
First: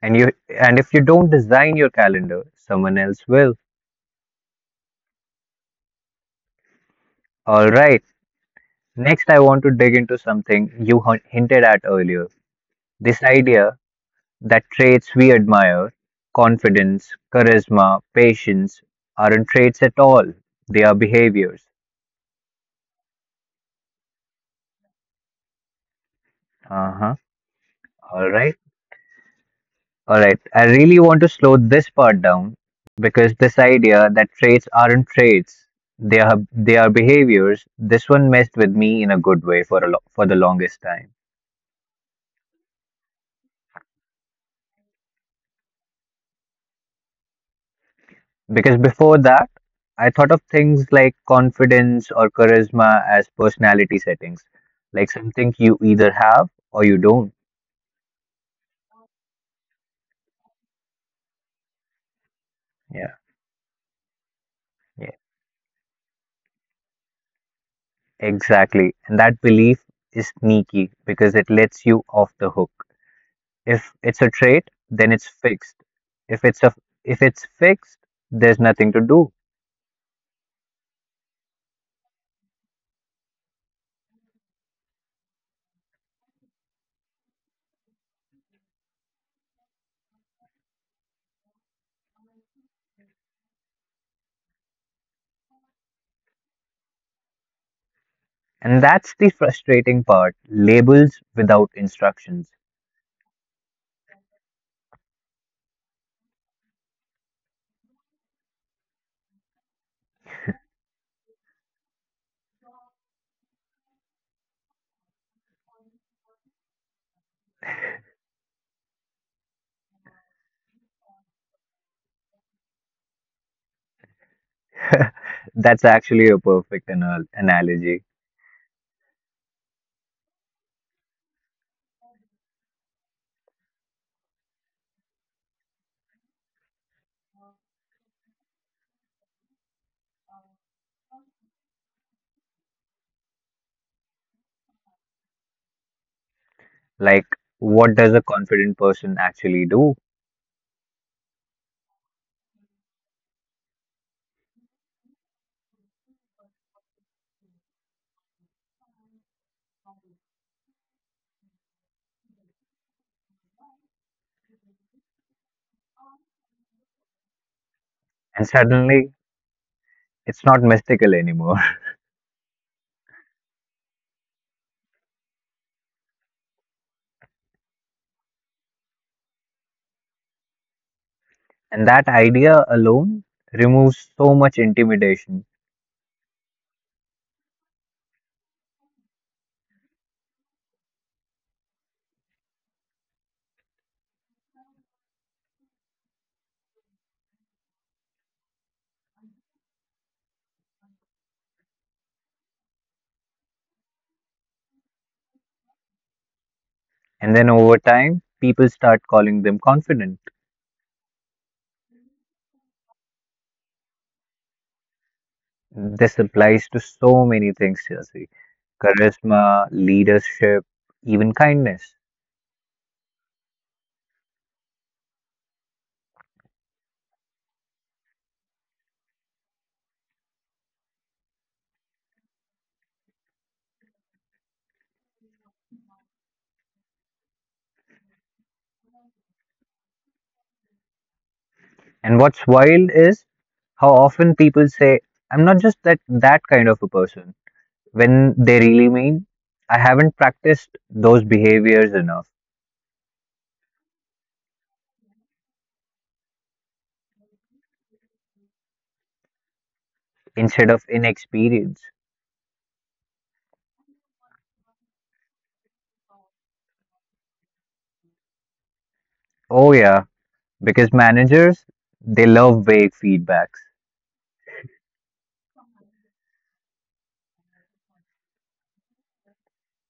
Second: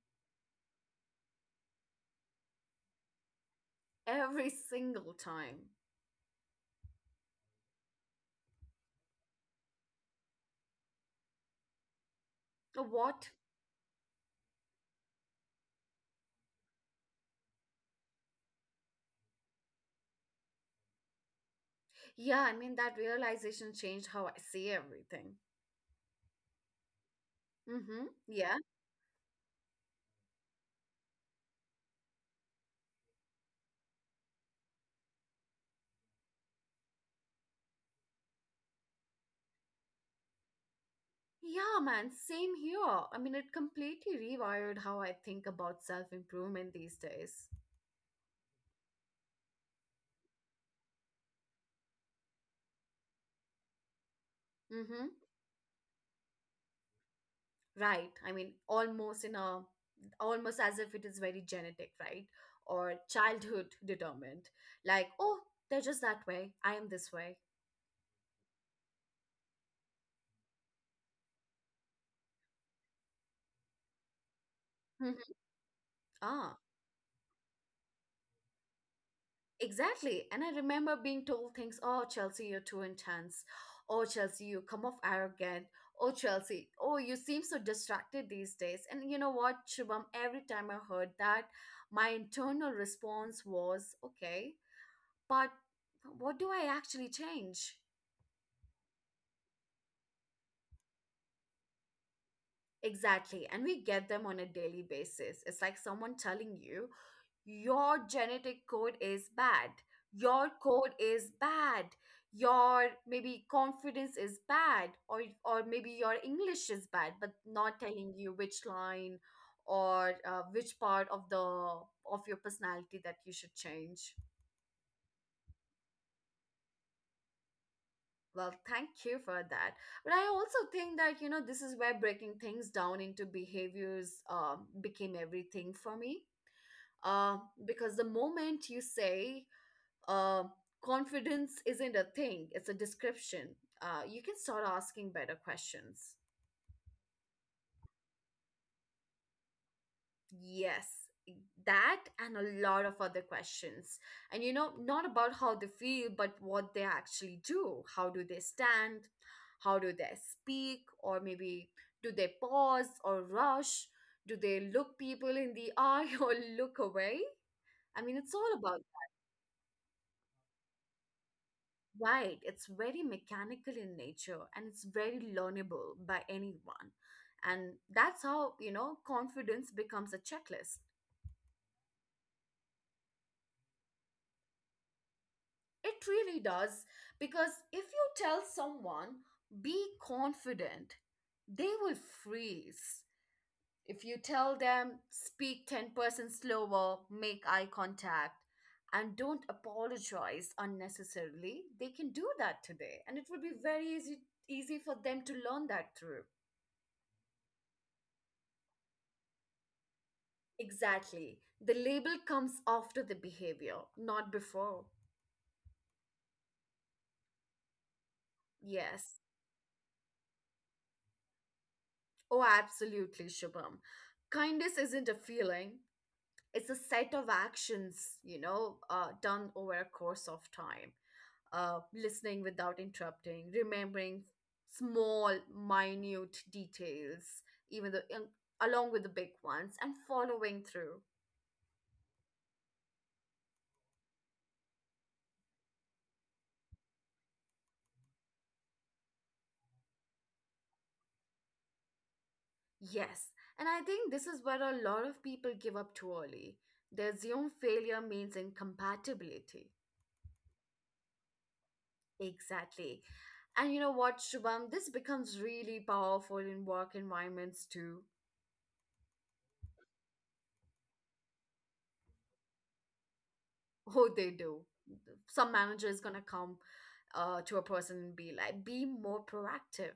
Speaker 2: and you and if you don't design your calendar, someone else will.
Speaker 1: Every single time.
Speaker 2: All right. Next, I want to dig into something you hinted at earlier. This
Speaker 1: What?
Speaker 2: idea that traits we admire, confidence, charisma, patience, aren't traits at all. They are behaviors.
Speaker 1: Yeah, I mean, that realization changed how I see everything.
Speaker 2: Uh huh.
Speaker 1: Mm-hmm.
Speaker 2: All
Speaker 1: Yeah.
Speaker 2: right. All right. I really want to slow this part down because this idea that traits aren't traits, they are behaviors. This one messed with me in a good way for a for the longest time.
Speaker 1: Yeah, man, same here. I mean, it completely rewired how I think about self-improvement these days.
Speaker 2: Because before that, I thought of things like confidence or charisma as personality settings,
Speaker 1: Mm-hmm.
Speaker 2: like something you either have or you don't.
Speaker 1: Right. I mean, almost in a almost as if it is very genetic, right? Or
Speaker 2: Yeah,
Speaker 1: childhood determined. Like,
Speaker 2: yeah,
Speaker 1: oh, they're just that way. I am this way.
Speaker 2: exactly. And that belief is sneaky because it lets you off the hook. If it's a trait, then it's
Speaker 1: Mhm.
Speaker 2: fixed. If
Speaker 1: Ah.
Speaker 2: it's a if it's fixed, there's nothing to do.
Speaker 1: Exactly. And I remember being told things, oh, Chelsea, you're too intense. Oh, Chelsea, you come off arrogant. Oh, Chelsea, oh, you seem so distracted these days. And you know what, Shubham, every time I heard that, my internal response was, okay, but what do I actually change?
Speaker 2: And that's the frustrating part, labels without instructions.
Speaker 1: Exactly. And we get them on a daily basis. It's like someone telling you, your genetic code is bad, your code is bad, your maybe confidence is bad, or maybe your english is bad, but not telling you which line or which part of the of your personality that you should change.
Speaker 2: That's actually a perfect analogy.
Speaker 1: Well thank you for that. But I also think that, you know, this is where breaking things down into behaviors became everything for me. uh, because the moment you say, uh, confidence isn't a thing, it's a description. You can start asking better questions.
Speaker 2: Like, what does a confident person actually do?
Speaker 1: Yes, that and a lot of other questions. And, you know, not about how they feel, but what they actually do. How do they stand? How do they speak? Or maybe do they pause or rush? Do they look people in the eye or look away? I mean, it's
Speaker 2: And
Speaker 1: all about
Speaker 2: suddenly, it's not mystical anymore.
Speaker 1: Right, it's very mechanical in nature and it's very learnable by anyone. And that's how, you know, confidence becomes a checklist.
Speaker 2: And that idea alone removes so much intimidation.
Speaker 1: It really does. Because if you tell someone, be confident, they will freeze. If you tell them, speak 10% slower, make eye contact, and don't apologize unnecessarily, they can do that today. And it will be very easy, easy for them to learn that through.
Speaker 2: And then over time, people start calling them confident.
Speaker 1: Exactly. The label comes after the behavior, not before.
Speaker 2: This applies to so many things, Chelsea,
Speaker 1: Yes.
Speaker 2: charisma, leadership, even kindness.
Speaker 1: Oh, absolutely, Shubham. Kindness isn't a feeling, it's a set of actions, you know, done over a course of time. Listening without interrupting, remembering small, minute details, even the, along with the big ones, and following through.
Speaker 2: And what's wild is how often people say, I'm not just that kind of a person, when they really mean, I haven't practiced those behaviors enough.
Speaker 1: Yes, and I think this is where a lot of people give up too early. They assume failure means incompatibility.
Speaker 2: Instead of inexperience.
Speaker 1: Exactly. And you know what, Shubham? This becomes really powerful in work environments too.
Speaker 2: Oh yeah, because managers, they love vague feedbacks.
Speaker 1: Oh, they do. Some manager is gonna come to a person and be like, "Be more proactive,"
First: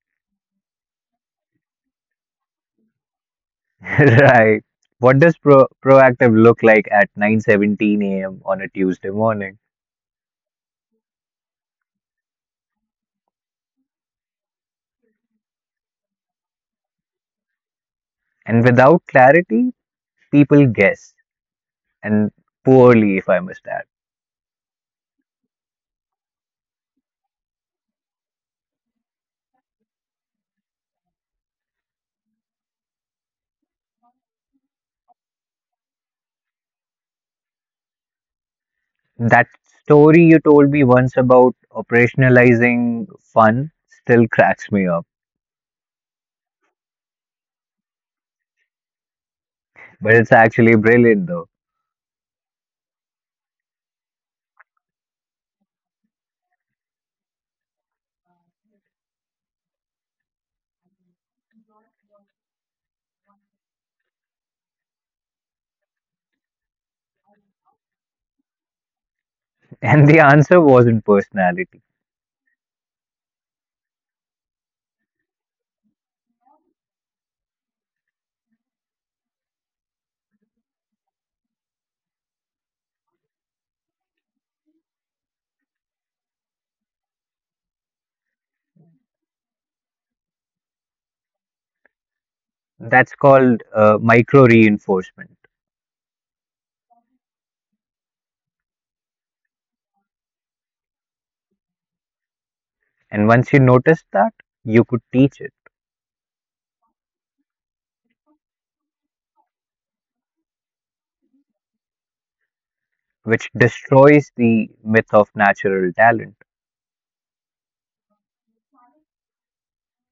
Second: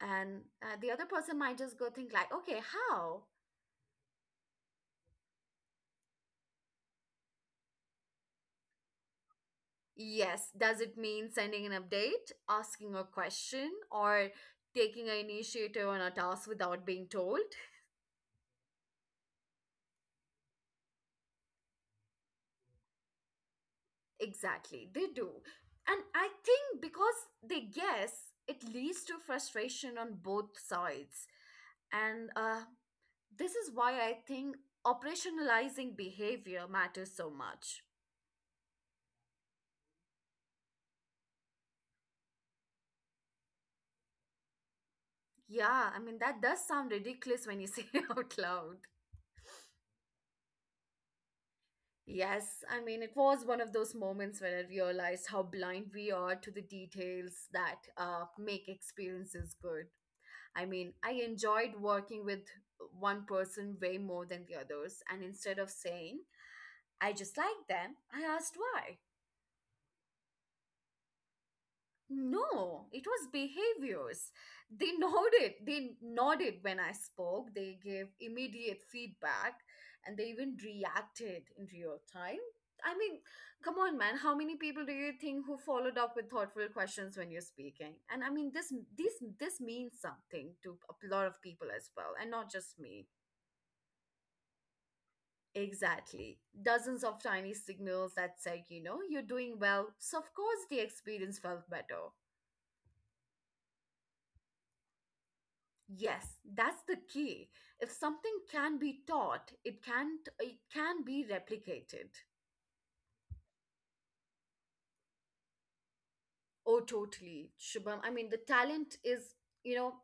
Speaker 1: and the other person might just go think like, "Okay, how?"
Speaker 2: right. What does proactive look like at 9:17 a.m. on a Tuesday morning?
Speaker 1: Yes, does it mean sending an update, asking a question, or taking an initiative on a task without being told?
Speaker 2: And without clarity, people guess and poorly if I must add.
Speaker 1: Exactly, they do. And I think because they guess, it leads to frustration on both sides. And This is why I think operationalizing behavior matters so much.
Speaker 2: That story you told me once about operationalizing fun still cracks me up.
Speaker 1: Yeah, I mean, that does sound ridiculous when you say it out loud.
Speaker 2: But it's actually brilliant though.
Speaker 1: Yes, I mean, it was one of those moments when I realized how blind we are to the details that make experiences good. I mean, I enjoyed working with one person way more than the others, and instead of saying, I just like them, I asked why.
Speaker 2: And the answer wasn't personality.
Speaker 1: No, it was behaviors. They nodded. They nodded when I spoke. They gave immediate feedback and they even reacted in real time. I mean, come on, man. How many people do you think who followed up with thoughtful questions when you're speaking? And I mean, this means something to a lot of people as well, and not just me.
Speaker 2: That's called micro reinforcement.
Speaker 1: Exactly. Dozens of tiny signals that said, you know, you're doing well. So of course the experience felt better.
Speaker 2: And once you noticed that, you could teach it,
Speaker 1: Yes, that's the key. If something can be taught, it can't it can be replicated.
Speaker 2: which destroys the myth of natural talent.
Speaker 1: Oh, totally, Shubham. I mean, the talent is, you know,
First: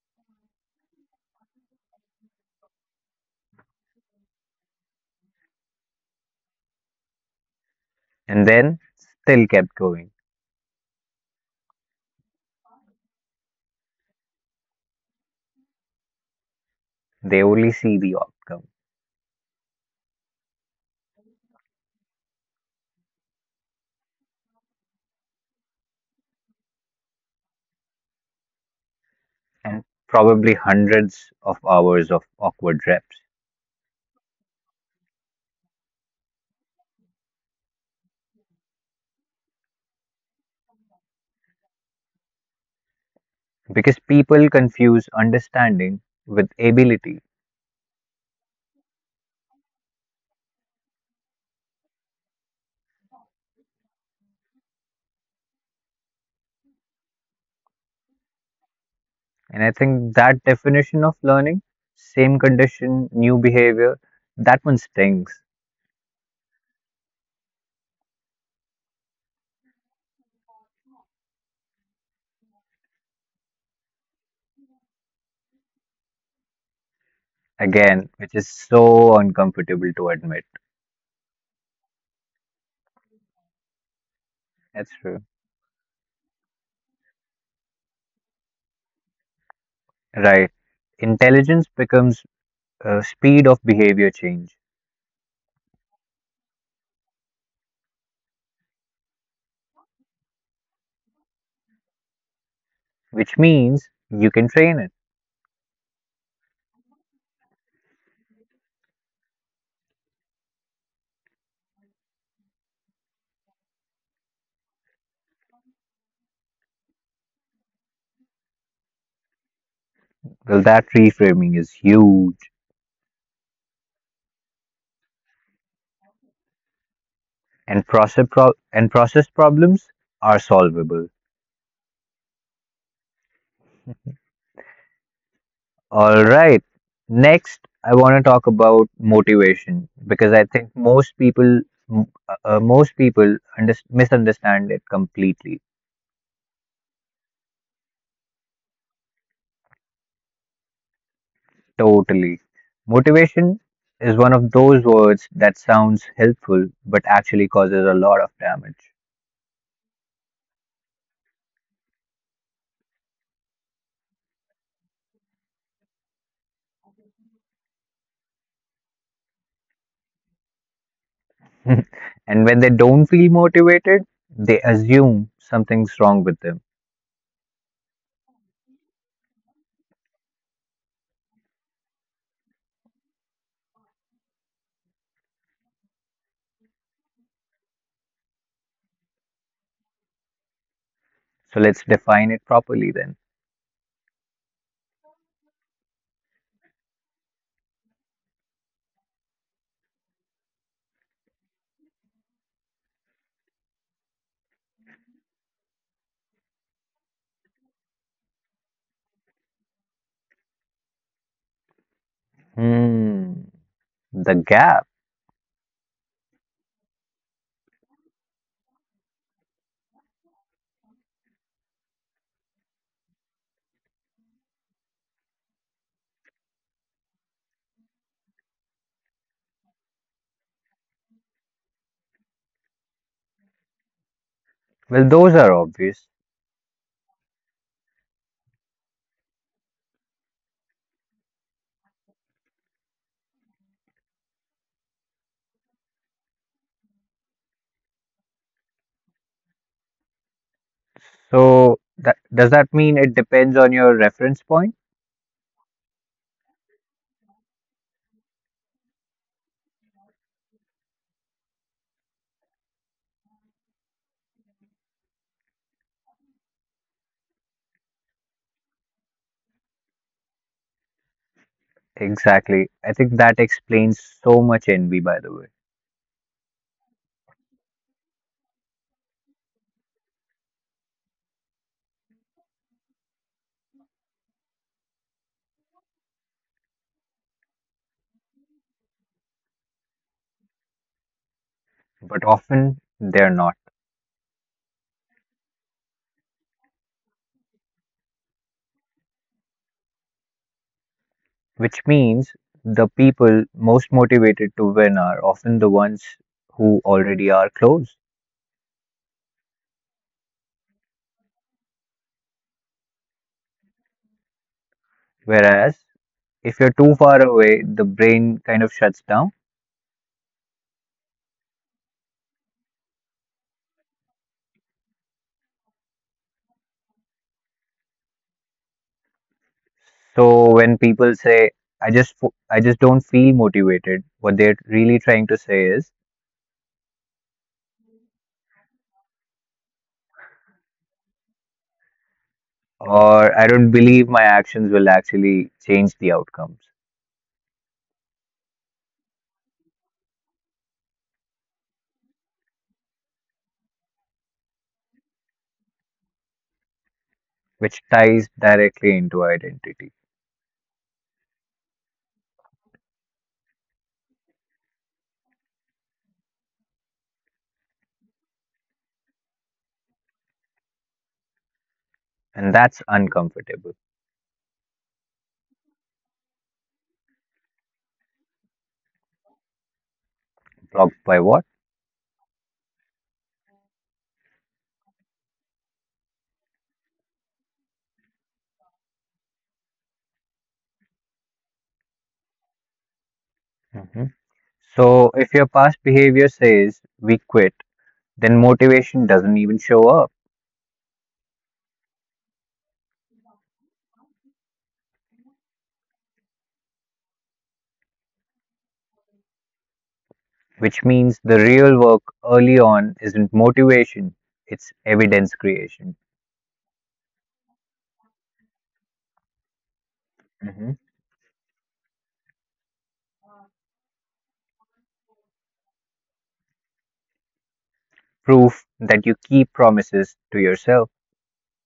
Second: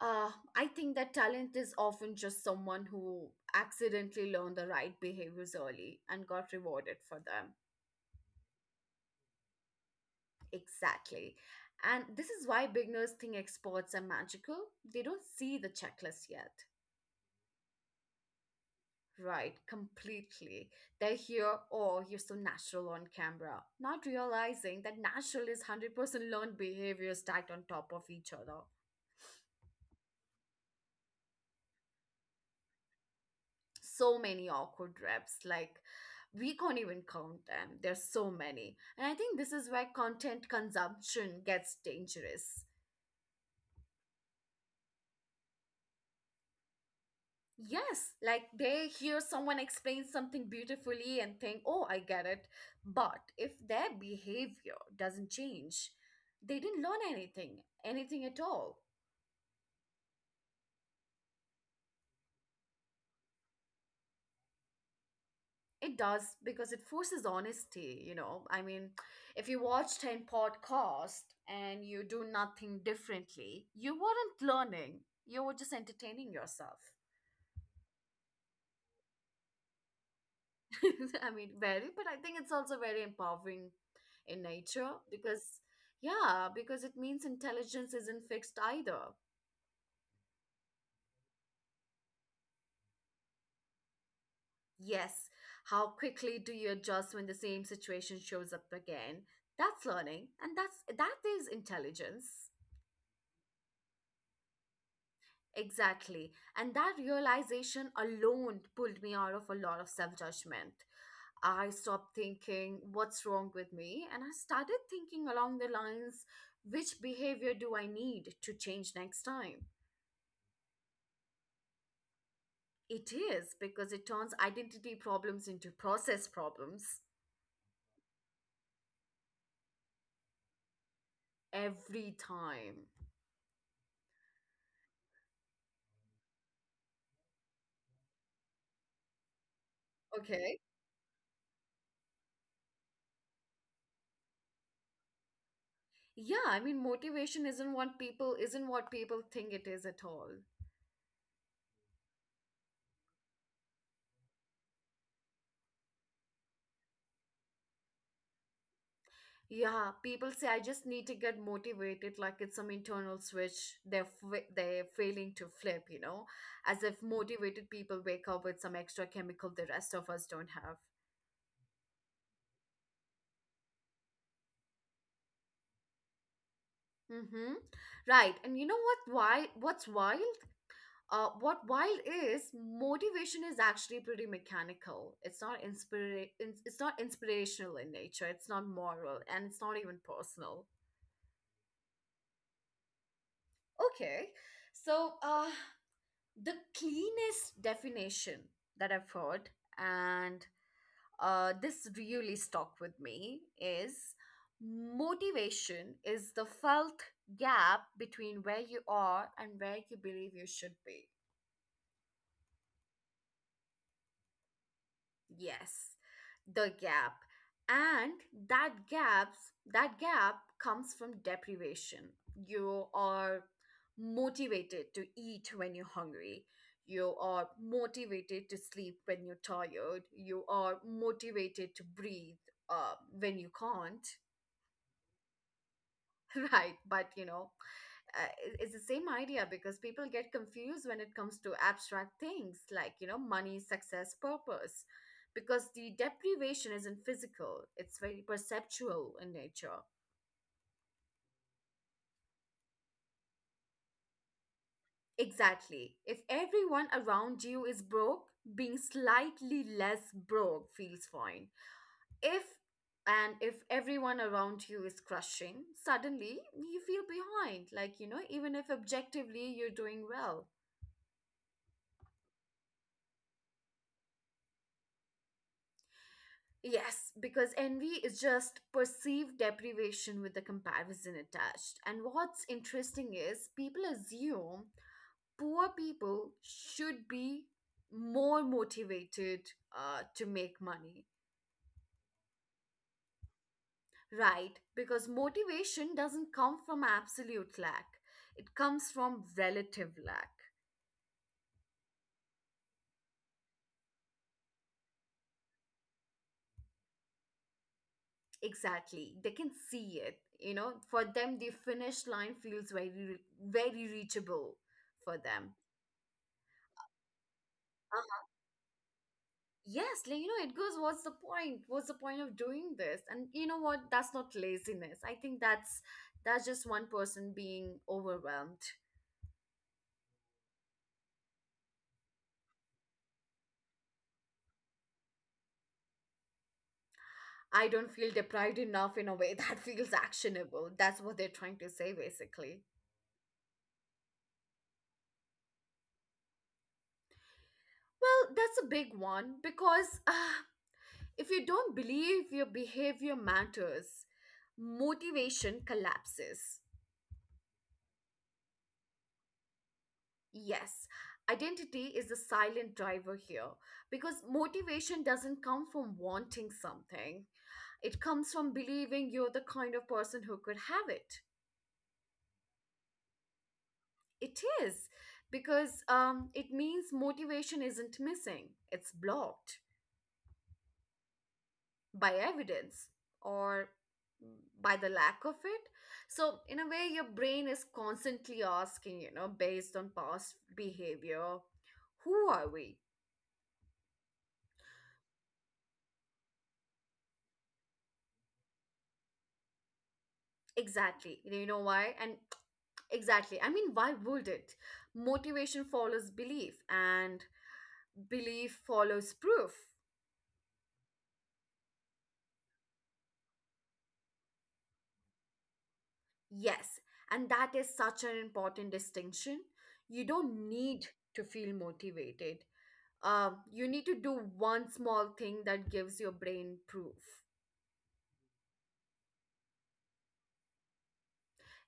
Speaker 1: I think that talent is often just someone who accidentally learned the right behaviors early and got rewarded for them.
Speaker 2: And then still kept going.
Speaker 1: Exactly. And this is why beginners think experts are magical. They don't see the checklist yet.
Speaker 2: They only see the outcome
Speaker 1: Right, completely. They hear, oh, you're so natural on camera, not realizing that natural is 100% learned behavior stacked on top of each other.
Speaker 2: and probably hundreds of hours of awkward reps
Speaker 1: So many awkward reps, like, we can't even count them. There's so many. And I think this is where content consumption gets dangerous.
Speaker 2: because people confuse understanding with ability.
Speaker 1: Yes, like they hear someone explain something beautifully and think, oh, I get it. But if their behavior doesn't change, they didn't learn anything, anything at all.
Speaker 2: And I think that definition of learning, same condition, new behavior, that one stings
Speaker 1: It does because it forces honesty, you know. I mean, if you watch 10 podcasts and you do nothing differently, you weren't learning, you were just entertaining yourself.
Speaker 2: again, which is so uncomfortable to admit.
Speaker 1: I mean, very, but I think it's also very empowering in nature
Speaker 2: That's true.
Speaker 1: because, yeah, because it means intelligence isn't fixed either.
Speaker 2: Right. Intelligence becomes speed of behavior change,
Speaker 1: Yes, how quickly do you adjust when the same situation shows up again? That's learning, and that is intelligence.
Speaker 2: which means you can train it.
Speaker 1: Exactly. And that realization alone pulled me out of a lot of self judgment. I stopped thinking, what's wrong with me? And I started thinking along the lines, which behavior do I need to change next time?
Speaker 2: Well, that reframing is huge,
Speaker 1: It is because it turns identity problems into process problems
Speaker 2: and process problems are solvable.
Speaker 1: every time.
Speaker 2: All right, next I want to talk about motivation because I
Speaker 1: Okay.
Speaker 2: think most people misunderstand it completely,
Speaker 1: Yeah, I mean motivation isn't what people think it is at all.
Speaker 2: totally. Motivation is one of those words that sounds helpful but actually causes a lot of damage.
Speaker 1: Yeah, people say I just need to get motivated, like it's some internal switch they're they're failing to flip, you know, as if motivated people wake up with some extra chemical the rest of us don't have.
Speaker 2: and when they don't feel motivated, they assume something's wrong with them.
Speaker 1: Mm-hmm. Right, and you know what? Why? What's wild? What wild is motivation is actually pretty mechanical. It's not inspirational in nature. It's not moral, and it's not even personal.
Speaker 2: So let's define it properly then.
Speaker 1: Okay, so the cleanest definition that I've heard, and this really stuck with me, is motivation is the felt gap between where you are and where you believe you should be.
Speaker 2: Hmm, the gap.
Speaker 1: Yes, the gap. And that gaps that gap comes from deprivation. You are motivated to eat when you're hungry. You are motivated to sleep when you're tired. You are motivated to breathe uh, when you can't,
Speaker 2: Well, those are obvious.
Speaker 1: right? But you know, it's the same idea because people get confused when it comes to abstract things like, you know, money, success, purpose, because the deprivation isn't physical, it's very perceptual in nature.
Speaker 2: So does that mean it depends on your reference point?
Speaker 1: Exactly, if everyone around you is broke, being slightly less broke feels fine. if if everyone around you is crushing, suddenly you feel behind, like, you know, even if objectively you're doing well.
Speaker 2: Exactly. I think that explains so much envy, by the way.
Speaker 1: Yes, because envy is just perceived deprivation with the comparison attached. And what's interesting is people assume poor people should be more motivated to make money,
Speaker 2: But often they're not,
Speaker 1: right? Because motivation doesn't come from absolute lack, it comes from relative lack.
Speaker 2: which means the people most motivated to win are often the ones who already are close.
Speaker 1: Exactly. They can see it. You know, for them, the finish line feels very reachable for them.
Speaker 2: Whereas if you're too far away, the brain kind of shuts down.
Speaker 1: Yes, like, you know, it goes, what's the point? What's the point of doing this? And you know what? That's not laziness. I think that's just one person being overwhelmed.
Speaker 2: So when people say, "I just I just don't feel motivated," what they're really trying to say is,
Speaker 1: I don't feel deprived enough in a way that feels actionable. That's what they're trying to say, basically.
Speaker 2: or "I don't believe my actions will actually change the outcomes,"
Speaker 1: Well, that's a big one because if you don't believe your behavior matters, motivation collapses.
Speaker 2: which ties directly into identity,
Speaker 1: Yes, identity is the silent driver here because motivation doesn't come from wanting something. It comes from believing you're the kind of person who could have it.
Speaker 2: and that's uncomfortable.
Speaker 1: It is because it means motivation isn't missing, it's blocked
Speaker 2: Blocked by what?
Speaker 1: by evidence or by the lack of it. So, in a way, your brain is constantly asking, you know, based on past behavior, who are we?
Speaker 2: Hmm. So if your past behavior says we quit, then motivation doesn't even show up,
Speaker 1: Exactly. You know why? And exactly. I mean, why would it? Motivation follows belief, and belief follows proof.
Speaker 2: which means the real work early on isn't motivation, it's evidence creation.
Speaker 1: Yes. And that is such an important distinction. You don't
Speaker 2: Hmm.
Speaker 1: need to feel motivated. You need to do one small thing that gives your brain proof.
Speaker 2: Proof that you keep promises to yourself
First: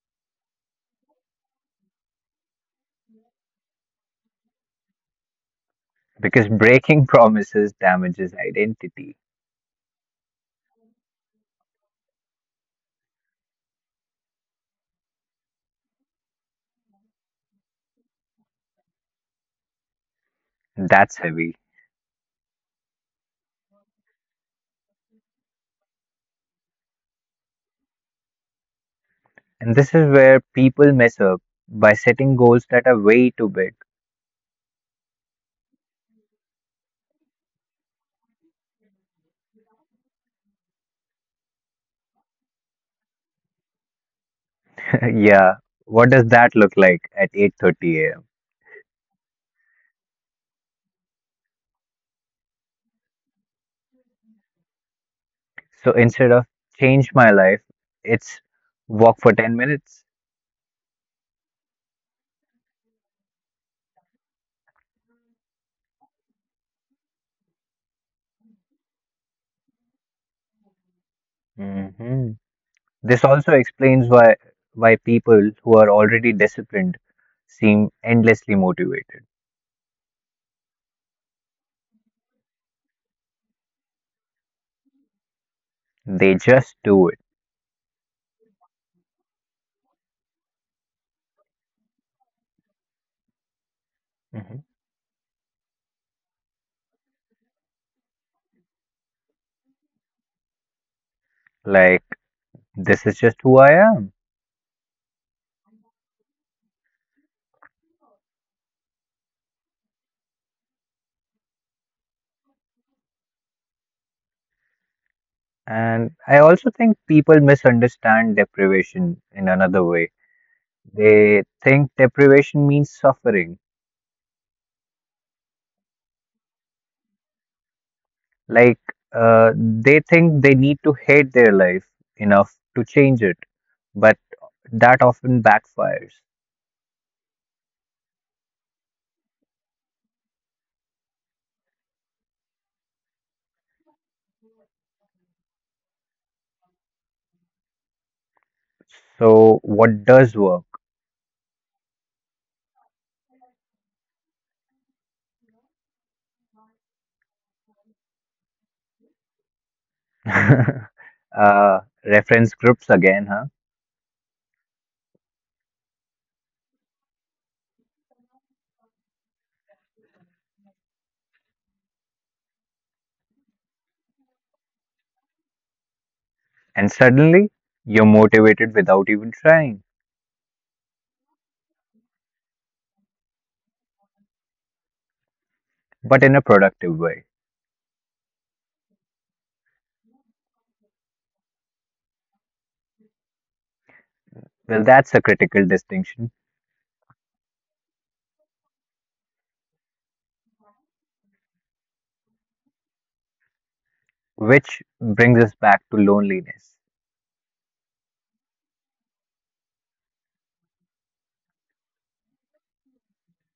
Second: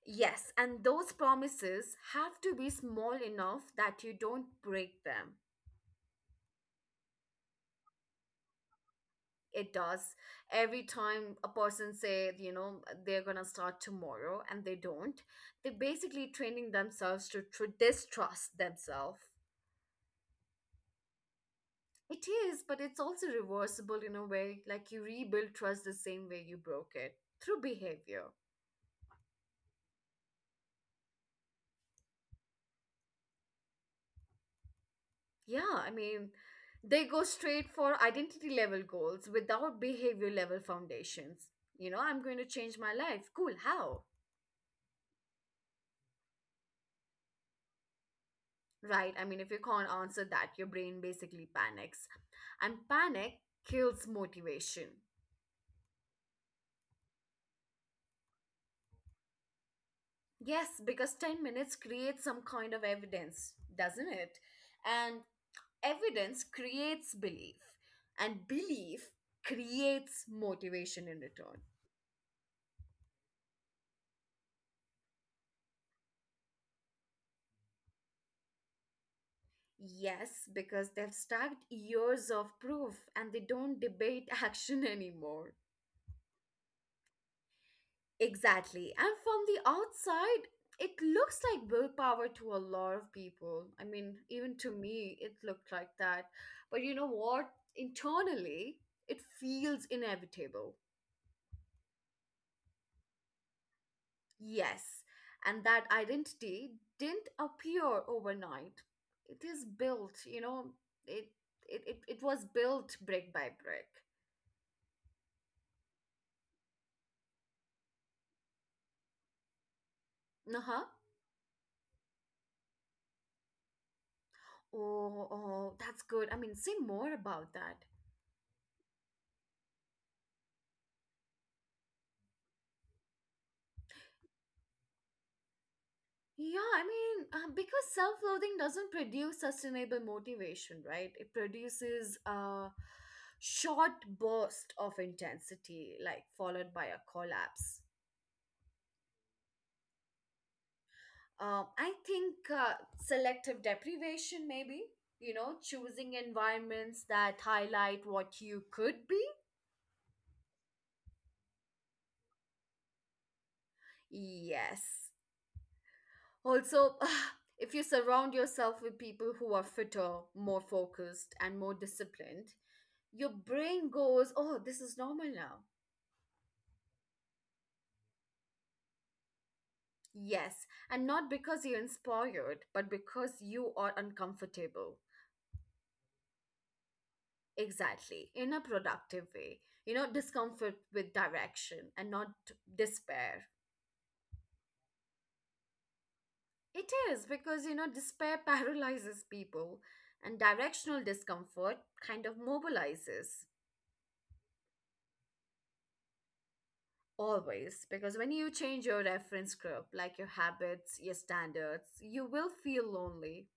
Speaker 1: Yes, and those promises have to be small enough that you don't break them.
Speaker 2: because breaking promises damages identity.
Speaker 1: It does. Every time a person say, you know, they're gonna start tomorrow and they don't, they're basically training themselves to distrust themselves.
Speaker 2: That's heavy.
Speaker 1: It is, but it's also reversible in a way. Like you rebuild trust the same way you broke it through behavior.
Speaker 2: And this is where people mess up by setting goals that are way too big.
Speaker 1: Yeah, I mean, they go straight for identity level goals without behavior level foundations. You know, I'm going to change my life. Cool. How?
Speaker 2: yeah, what does that look like at 8:30 a.m.?
Speaker 1: Right. I mean, if you can't answer that, your brain basically panics. And panic kills motivation.
Speaker 2: So instead of change my life, it's walk for 10 minutes.
Speaker 1: Yes, because 10 minutes creates some kind of evidence, doesn't it? And evidence creates belief, and belief creates motivation in return.
Speaker 2: hmm This also explains why people who are already disciplined seem endlessly motivated.
Speaker 1: Yes, because they've stacked years of proof and they don't debate action anymore.
Speaker 2: They just do it.
Speaker 1: Exactly. And from the outside, it looks like willpower to a lot of people. I mean, even
Speaker 2: hmm
Speaker 1: to me, it looked like that. But you know what? Internally, it feels inevitable.
Speaker 2: Like this is just who I am.
Speaker 1: Yes. And that identity didn't appear overnight. It is built, you know, it it was built brick by brick.
Speaker 2: And I also think people misunderstand deprivation in another way.
Speaker 1: Uh-huh.
Speaker 2: They think deprivation means suffering.
Speaker 1: Oh, oh, that's good. I mean, say more about that.
Speaker 2: Like they think they need to hate their life enough to change it, but that often backfires.
Speaker 1: Yeah, I mean, because self loathing doesn't produce sustainable motivation, right? It produces a short burst of intensity, like followed by a collapse.
Speaker 2: So what does work?
Speaker 1: I think selective deprivation, maybe, you know, choosing environments that highlight what you could be.
Speaker 2: uh, reference groups again, huh?
Speaker 1: Yes. Also, if you surround yourself with people who are fitter, more focused, and more disciplined, your brain goes, oh, this is normal now.
Speaker 2: And suddenly you're motivated without even trying,
Speaker 1: Yes. And not because you're inspired, but because you are uncomfortable.
Speaker 2: but in a productive way.
Speaker 1: Exactly. In a productive way. You know, discomfort with direction and not despair.
Speaker 2: Well, that's a critical distinction,
Speaker 1: It is because, you know, despair paralyzes people, and directional discomfort kind of mobilizes
Speaker 2: which brings us back to loneliness.
Speaker 1: always. Because when you change your reference group, like your habits, your standards, you will feel lonely.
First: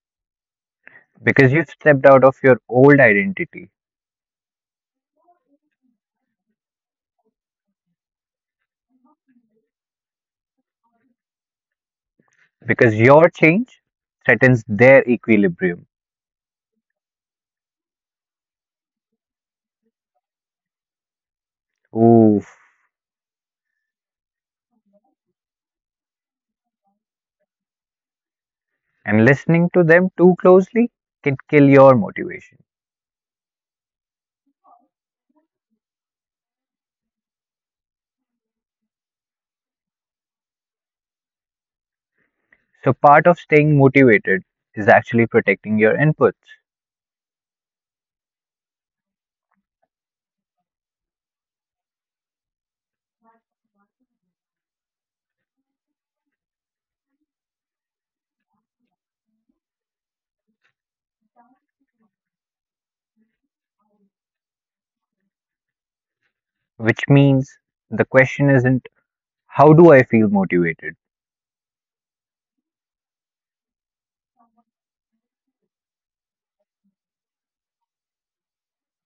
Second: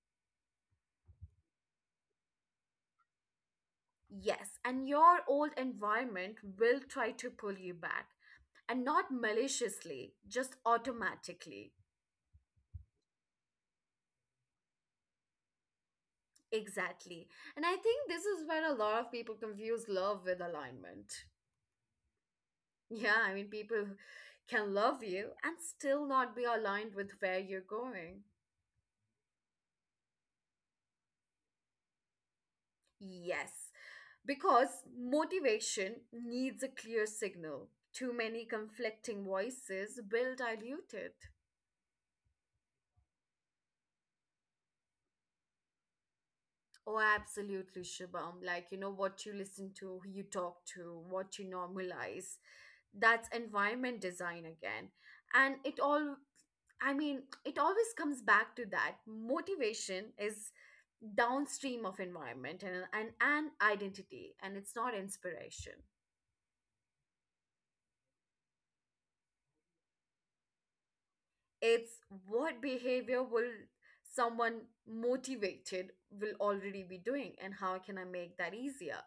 Speaker 2: Because you've stepped out of your old identity,
Speaker 1: Yes, and your old environment will try to pull you back, and not maliciously, just automatically.
Speaker 2: because your change threatens their equilibrium.
Speaker 1: Exactly. And I think this is where a lot of people confuse love with alignment.
Speaker 2: Oof.
Speaker 1: Yeah, I mean, people can love you and still not be aligned with where you're going.
Speaker 2: And listening to them too closely can kill your motivation.
Speaker 1: Yes, because motivation needs a clear signal. Too many conflicting voices will dilute it.
Speaker 2: So, part of staying motivated is actually protecting your inputs.
Speaker 1: Oh, absolutely, Shubham. Like, you know, what you listen to, who you talk to, what you normalize. That's environment design again. And it all, I mean, it always comes back to that. Motivation is downstream of environment and, and identity, and it's not inspiration.
Speaker 2: Which means the question isn't, how do I feel motivated?
Speaker 1: It's what behavior will someone motivated will already be doing, and how can I make that easier?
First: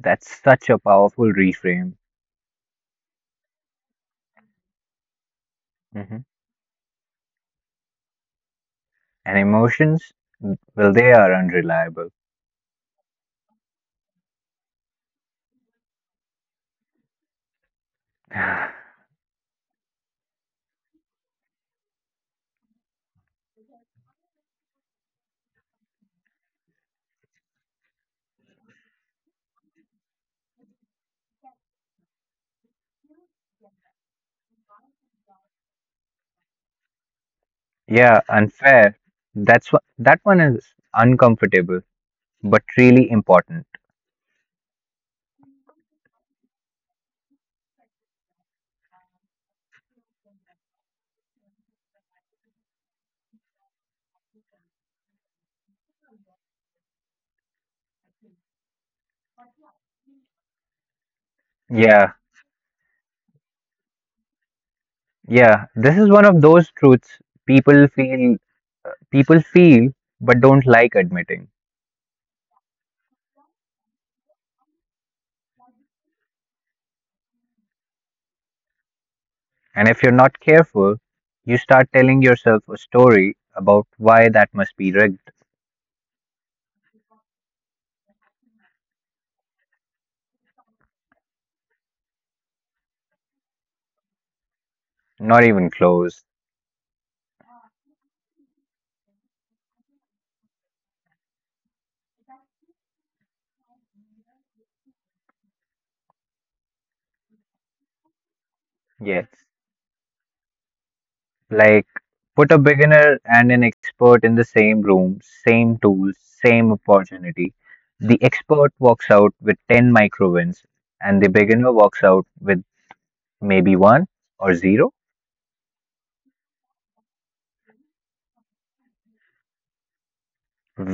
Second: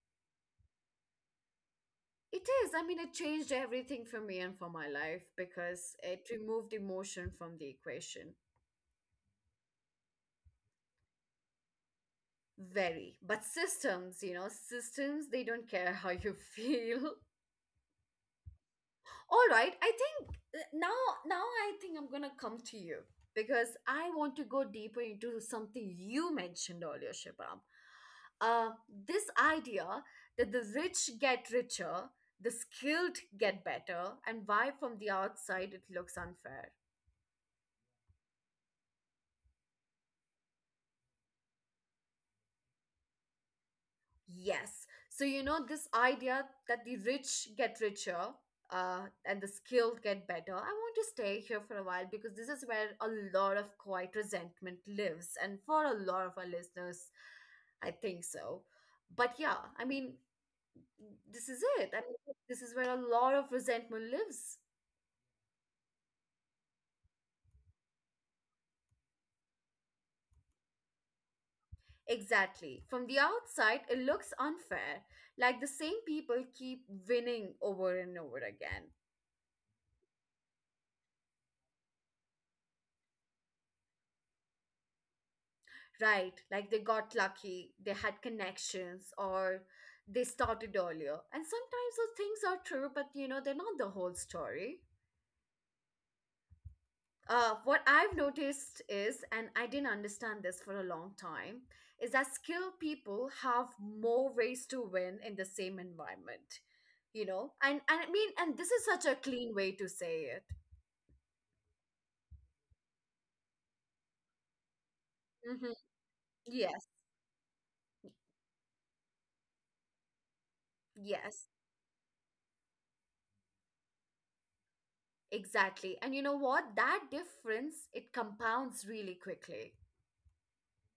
Speaker 2: That's such a powerful reframe.
Speaker 1: It is. I mean, it changed everything for me and for my life because
Speaker 2: Mhm.
Speaker 1: it removed emotion from the equation.
Speaker 2: And emotions, well, they are unreliable.
Speaker 1: Very. But systems, you know, systems, they don't care how you feel. All right. I think now I think I'm going to come to you because I want to go deeper into something you mentioned earlier, Shibam. Uh, this idea that the rich get richer, the skilled get better, and why from the outside it looks unfair.
Speaker 2: yeah, unfair. That's what, that one is uncomfortable, but really important.
Speaker 1: Yes. So, you know, this idea that the rich get richer and the skilled get better, I want to stay here for a while because this is where a lot of quiet resentment lives. And for a lot of our listeners, I think so. But yeah, I mean, this is it. I
Speaker 2: Yeah,
Speaker 1: mean, this is where a lot of resentment lives.
Speaker 2: yeah. This is one of those truths people feel people feel but don't like admitting.
Speaker 1: Exactly. From the outside, it looks unfair. Like the same people keep winning over and over again.
Speaker 2: And if you're not careful, you start telling yourself a story about why that must be rigged.
Speaker 1: Right, like they got lucky, they had connections, or they started earlier. And sometimes those things are true, but they're not the whole story.
Speaker 2: Not even close.
Speaker 1: What I've noticed is, and I didn't understand this for a long time, is that skilled people have more ways to win in the same environment, And this is such a
Speaker 2: Yes.
Speaker 1: clean way to say it.
Speaker 2: Like put a beginner and an expert in the same room,
Speaker 1: hmm
Speaker 2: same tools, same
Speaker 1: Yes,
Speaker 2: opportunity. The expert walks out with 10 micro wins, and the
Speaker 1: yes,
Speaker 2: beginner walks out with maybe one or zero
Speaker 1: exactly. And you know what? That difference, it compounds really quickly.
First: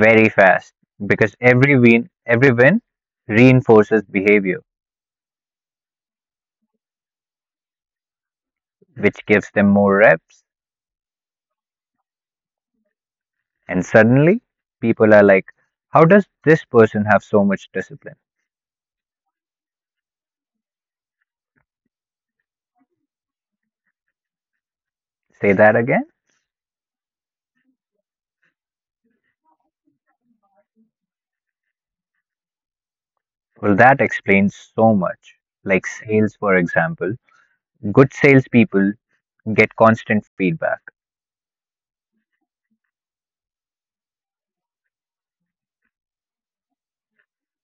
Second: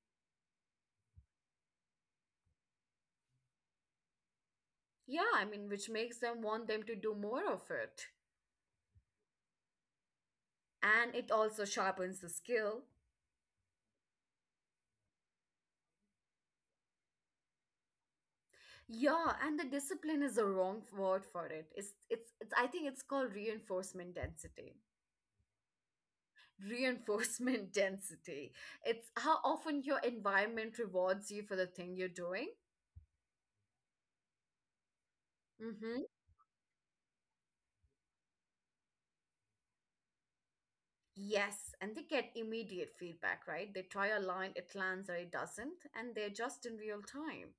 Speaker 2: very fast because every win reinforces behavior,
Speaker 1: Yeah, I mean, which makes them want them to do more of it.
Speaker 2: which gives them more reps.
Speaker 1: And it also sharpens the skill.
Speaker 2: And suddenly people are like, how does this person have so much discipline?
Speaker 1: Yeah, and the discipline is the wrong word for it. It's I think it's called reinforcement density.
Speaker 2: Say that again.
Speaker 1: Reinforcement density. It's how often your environment rewards you for the thing you're doing.
Speaker 2: Well, that explains so much. Like
Speaker 1: Mm-hmm.
Speaker 2: sales, for example, good salespeople get constant feedback.
Speaker 1: Yes, and they get immediate feedback, right? They try a line, it lands or it doesn't, and they adjust in real time.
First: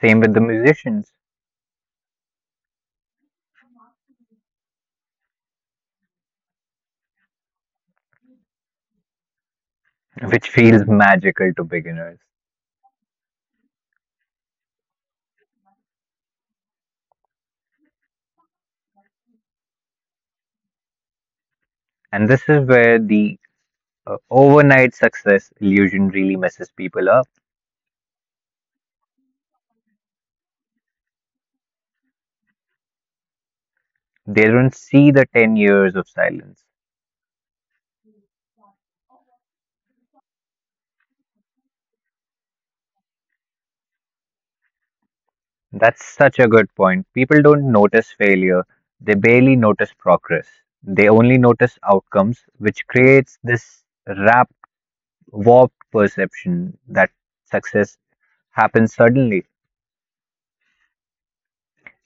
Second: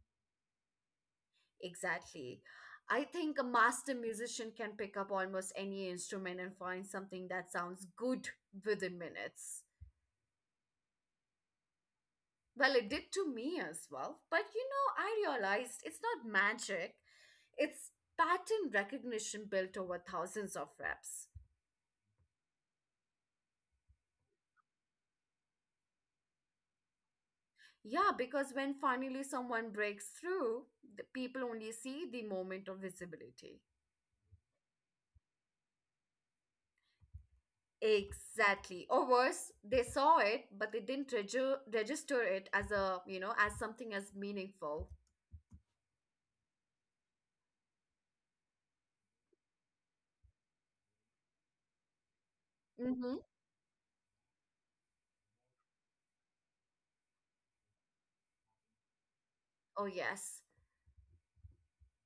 Speaker 2: Same with the musicians,
Speaker 1: Exactly. I think a master musician can pick up almost any instrument and find something that sounds good within minutes.
Speaker 2: which feels magical to beginners.
Speaker 1: Well, it did to me as well. I realized it's not magic, it's pattern recognition built over thousands of reps.
Speaker 2: And this is where the overnight success illusion really messes people up.
Speaker 1: Yeah, because when finally someone breaks through, the people only see the moment of visibility.
Speaker 2: They don't see the 10 years of silence.
Speaker 1: Exactly. Or worse, they saw it, but they didn't register it as a, as something as meaningful.
Speaker 2: That's such a good point. People don't notice failure, they barely notice progress. They only notice outcomes, which
Speaker 1: Mm-hmm.
Speaker 2: creates this rapid warped perception that success happens suddenly
Speaker 1: Oh, yes.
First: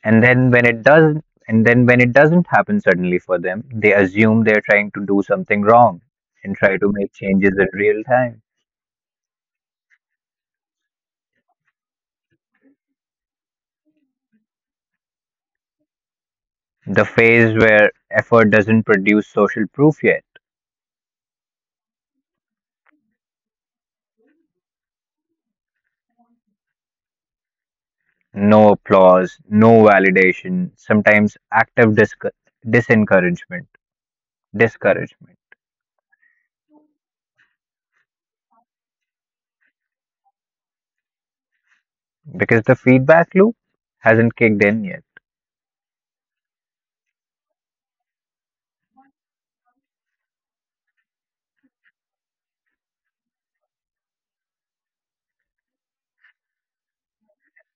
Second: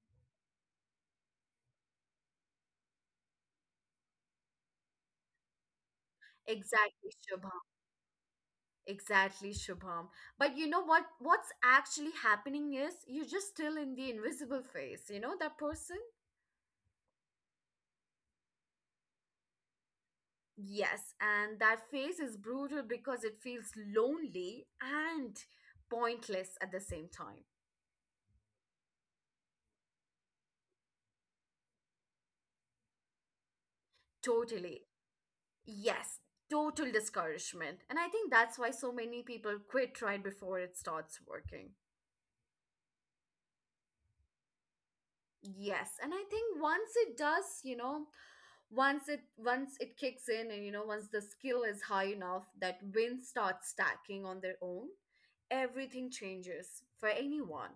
Speaker 2: and then when it doesn't happen suddenly for them they assume they're trying to do something wrong and try to
Speaker 1: Exactly,
Speaker 2: make
Speaker 1: Shubham.
Speaker 2: changes in real time,
Speaker 1: Exactly, Shubham. But you know what? What's actually happening is you're just still in the invisible phase, that person?
Speaker 2: the phase where effort doesn't produce social proof yet,
Speaker 1: Yes. And that phase is brutal because it feels lonely and pointless at the same time.
Speaker 2: no applause, no validation, sometimes active disencouragement,
Speaker 1: Totally.
Speaker 2: discouragement,
Speaker 1: Yes, total discouragement. And I think that's why so many people quit right before it starts working.
Speaker 2: because the feedback loop hasn't kicked in yet,
Speaker 1: Yes, and I think once it does, once it kicks in and once the skill is high enough that wins start stacking on their own, everything changes for anyone.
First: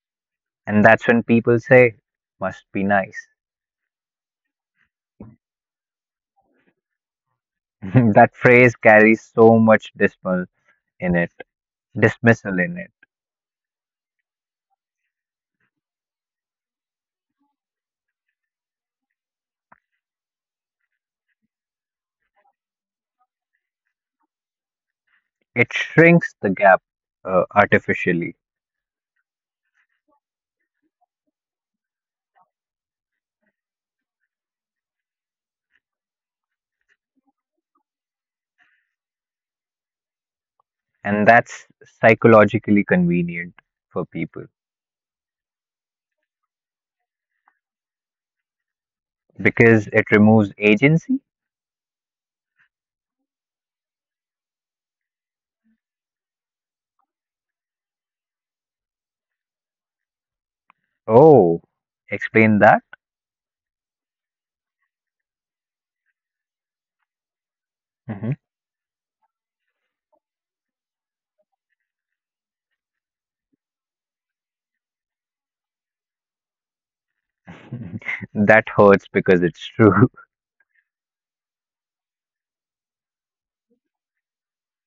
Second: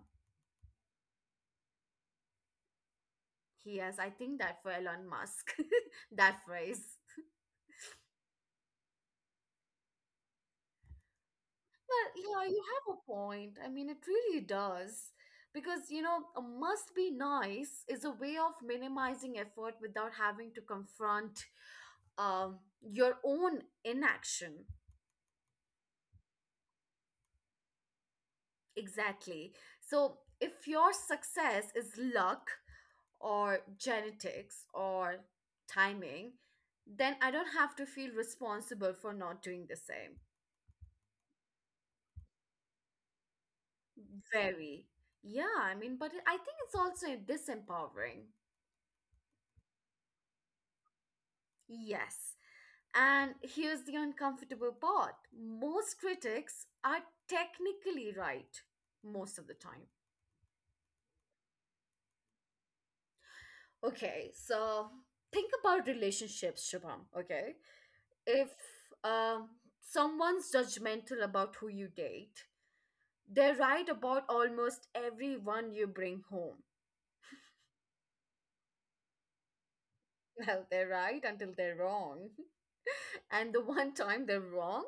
Speaker 2: and that's when people say must be nice.
Speaker 1: Yes, I think that for Elon Musk, that phrase.
Speaker 2: That phrase carries so much in it,
Speaker 1: Yeah,
Speaker 2: dismissal
Speaker 1: you
Speaker 2: in it.
Speaker 1: have a point. I mean, it really does. Because a must be nice is a way of minimizing effort without having to confront your own inaction.
Speaker 2: It shrinks the gap artificially,
Speaker 1: Exactly. So, if your success is luck or genetics or timing, then I don't have to feel responsible for not doing the same.
Speaker 2: and that's psychologically convenient for people
Speaker 1: Very. Yeah, I mean, but I think it's also disempowering.
Speaker 2: because it removes agency.
Speaker 1: Yes. And here's the uncomfortable part most critics are technically right most of the time.
Speaker 2: Oh, explain that.
Speaker 1: Okay, so think about relationships, Shubham. Okay,
Speaker 2: Mhm.
Speaker 1: if um, someone's judgmental about who you date, they're right about almost everyone you bring home.
Speaker 2: That hurts because it's true.
Speaker 1: Well, they're right until they're wrong. And the one time they're wrong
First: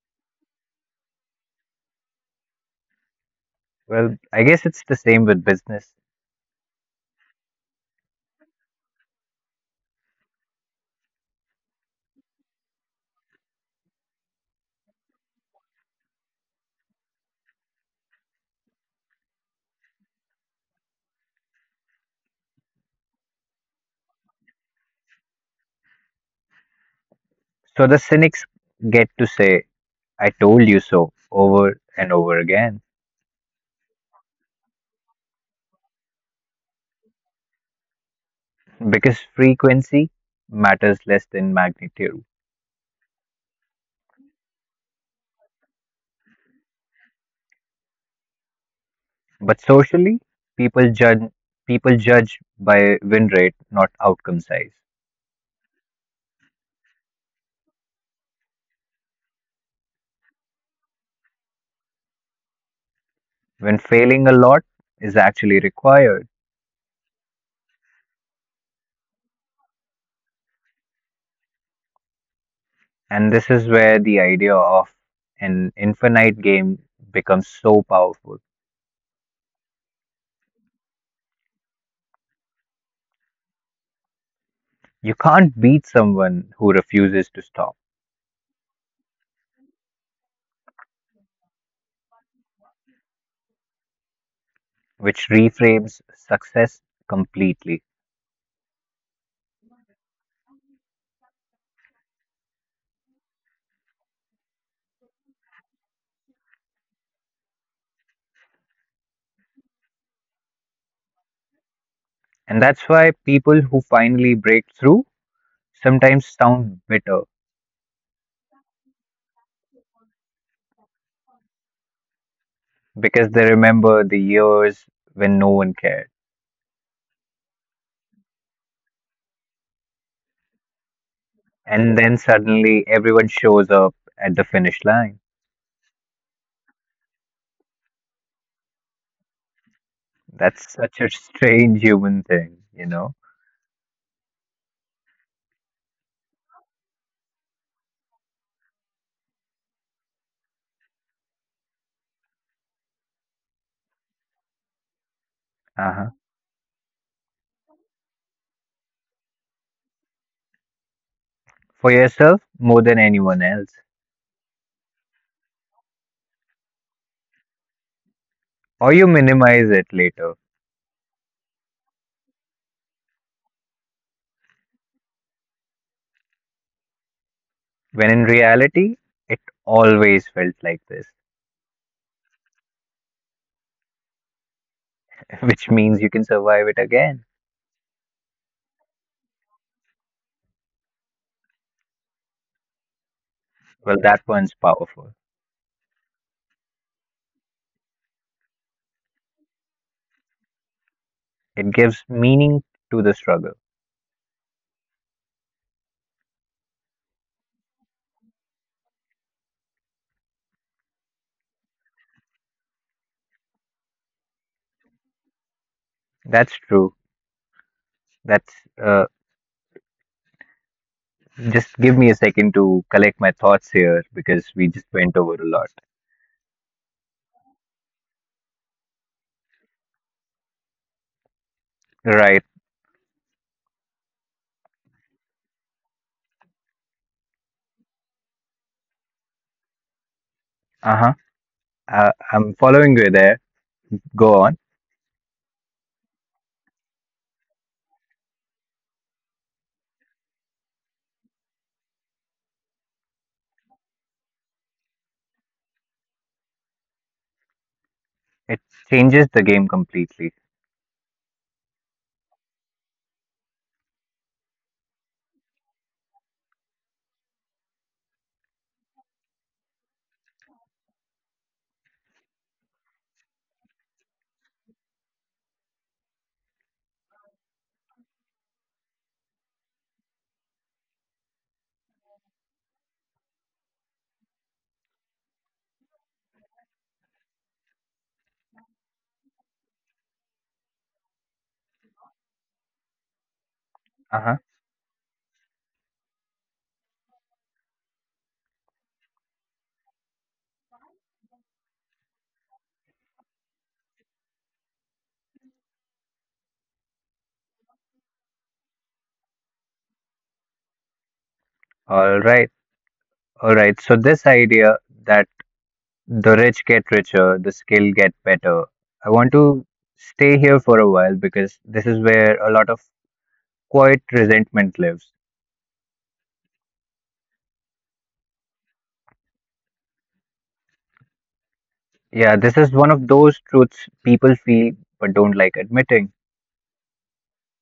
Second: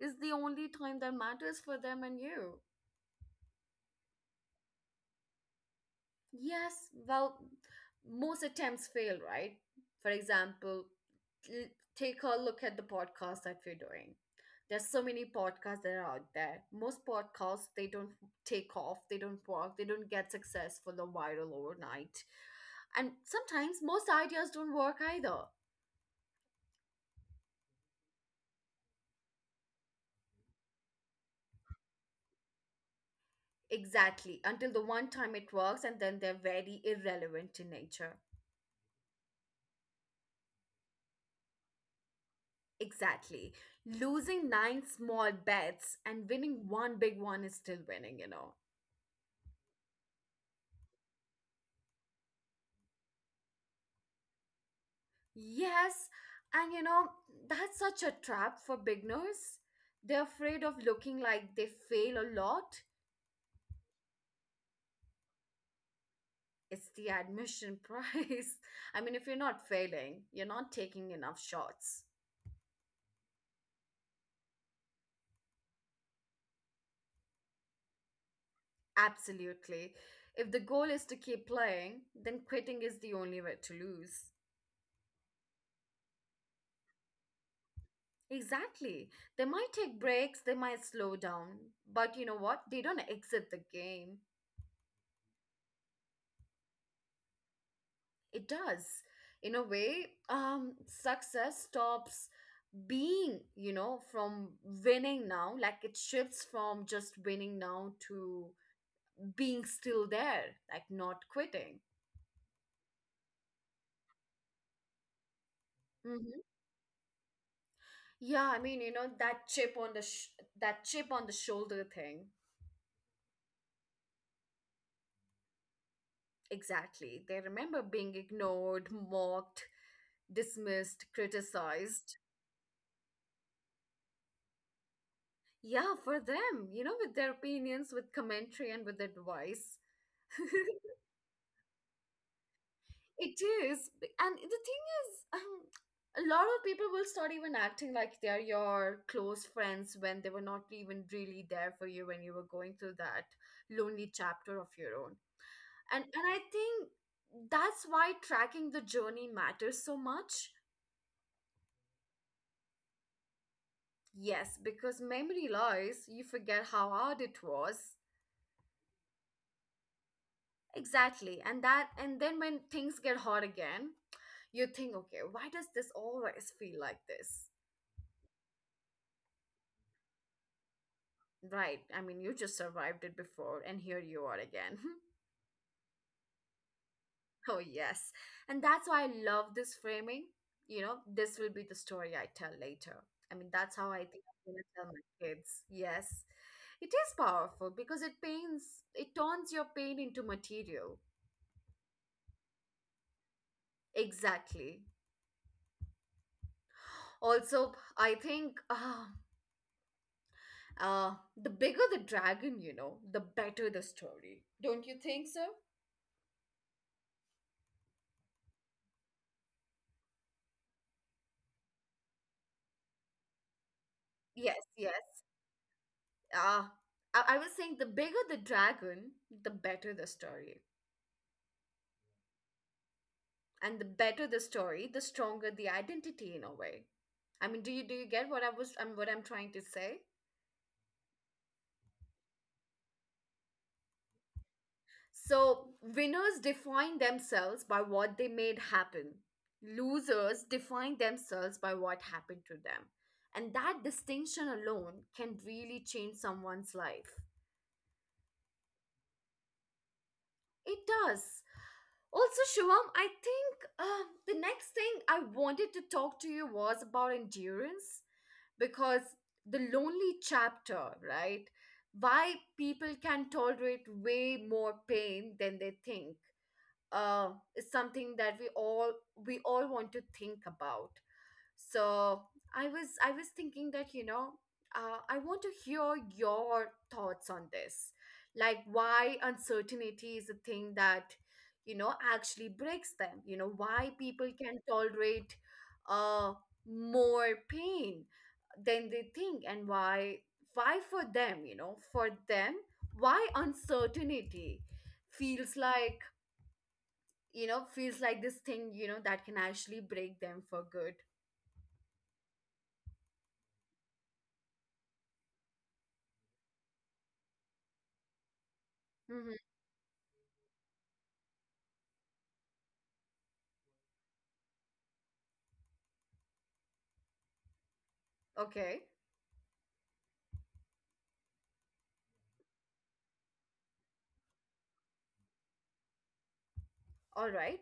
Speaker 1: is the only time that matters for them and you.
Speaker 2: Well, I guess it's the same with business.
Speaker 1: Yes, well, most attempts fail, right? For example, l- take a look at the podcast that we're doing. There's so many podcasts that are out there. Most podcasts, they don't take off, they don't work, they don't get successful or viral overnight. And sometimes most ideas don't work either.
Speaker 2: So the cynics get to say, I told you so over and over again,
Speaker 1: Exactly, until the one time it works and then they're very irrelevant in nature.
Speaker 2: because frequency matters less than magnitude.
Speaker 1: Exactly. Losing nine small bets and winning one big one is still winning, you know.
Speaker 2: But socially, people judge people judge by win rate, not outcome size.
Speaker 1: Yes, and that's such a trap for beginners. They're afraid of looking like they fail a lot.
Speaker 2: When failing a lot is actually required,
Speaker 1: It's the admission price. I mean, if you're not failing, you're not taking enough shots.
Speaker 2: and this is where the idea of an infinite game becomes so powerful.
Speaker 1: Absolutely. If the goal is to keep playing, then quitting is the only way to lose.
Speaker 2: You can't beat someone who refuses to stop,
Speaker 1: Exactly. They might take breaks, they might slow down, but you know what? They don't exit the game.
Speaker 2: which reframes success completely.
Speaker 1: It does. In a way, success stops being, from winning now. Like it shifts from just winning now to being still there, like not quitting.
Speaker 2: And that's why people who finally break through sometimes
Speaker 1: hmm
Speaker 2: sound bitter
Speaker 1: Yeah, I mean, that chip on the that chip on the shoulder thing.
Speaker 2: because they remember the years when no one cared.
Speaker 1: Exactly. They remember being ignored, mocked, dismissed,
Speaker 2: And
Speaker 1: criticized.
Speaker 2: then suddenly everyone shows up at the finish line.
Speaker 1: Yeah, for them, with their opinions, with commentary, and with advice.
Speaker 2: That's such a strange human thing, you know?
Speaker 1: It is. And the thing is, a lot of people will start even acting like they're your close friends when they were not even really there for you when you were going through that lonely chapter of your own. And
Speaker 2: Uh-huh.
Speaker 1: and I think that's why tracking the journey matters so much.
Speaker 2: For yourself more than anyone else.
Speaker 1: Yes, because memory lies, you forget how hard it was.
Speaker 2: Or you minimize it later.
Speaker 1: Exactly. And that and then when things get hard again, you think, okay, why does this always feel like this?
Speaker 2: When in reality, it always felt like this,
Speaker 1: Right. I mean, you just survived it before, and here you are again.
Speaker 2: which means you can survive it again.
Speaker 1: Oh, yes. And that's why I love this framing. You know, this will be the story I tell later. I mean, that's how
Speaker 2: Well,
Speaker 1: I think
Speaker 2: that
Speaker 1: I'm
Speaker 2: one's
Speaker 1: going to tell
Speaker 2: powerful.
Speaker 1: my kids. Yes. It is powerful because it pains, it turns your pain into material.
Speaker 2: It gives meaning to the struggle.
Speaker 1: Exactly. Also, I think uh, the bigger the dragon, you know, the better the story. Don't you think so?
Speaker 2: That's true. That's uh, just give me a second to collect my thoughts here because
Speaker 1: Yes,
Speaker 2: we just went
Speaker 1: yes.
Speaker 2: over a lot.
Speaker 1: uh, I was saying the bigger the dragon, the better the story.
Speaker 2: Right.
Speaker 1: And the better the story, the stronger the identity in a way. I mean, do you get what I was what I'm trying to say?
Speaker 2: Uh huh. I'm following you there. Go on.
Speaker 1: So winners define themselves by what they made happen. Losers define themselves by what happened to them. And that distinction alone can really change someone's life.
Speaker 2: It changes the game completely.
Speaker 1: It does. Also, Shivam, I think the next thing I wanted to talk to you was about endurance because the lonely chapter, right? Why people can tolerate way more pain than they think uh, is something that we all want to think about. So I was thinking that I want to hear your thoughts on this, like why uncertainty is a thing that actually breaks them. You know why people
Speaker 2: Uh-huh.
Speaker 1: can tolerate uh, more pain than they think, and why for them for them why uncertainty feels like feels like this thing that can actually break them for good.
Speaker 2: All right. All right. So this idea that the rich get richer, the skill get better. I want
Speaker 1: hmm
Speaker 2: to stay here for a while because this is where a lot of quiet resentment lives.
Speaker 1: Okay.
Speaker 2: Yeah, this is one of those truths people feel but don't like admitting.
Speaker 1: All right.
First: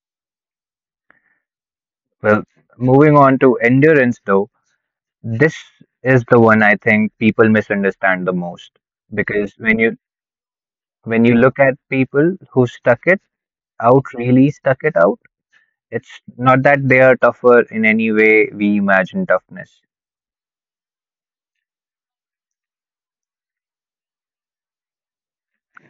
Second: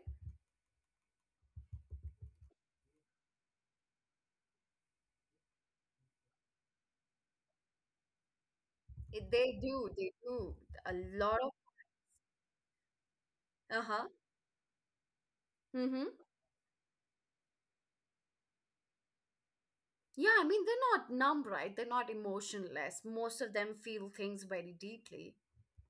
Speaker 2: Well, moving on to endurance though, this is the one I think people misunderstand the most
Speaker 1: They
Speaker 2: because
Speaker 1: do. They do a
Speaker 2: when you
Speaker 1: lot of.
Speaker 2: look at people who stuck it
Speaker 1: Uh-huh.
Speaker 2: out, really stuck it out,
Speaker 1: Mm-hmm.
Speaker 2: it's not that they are tougher in any way we imagine toughness.
Speaker 1: Yeah, I mean, they're not numb, right? They're not emotionless. Most of them feel things very deeply.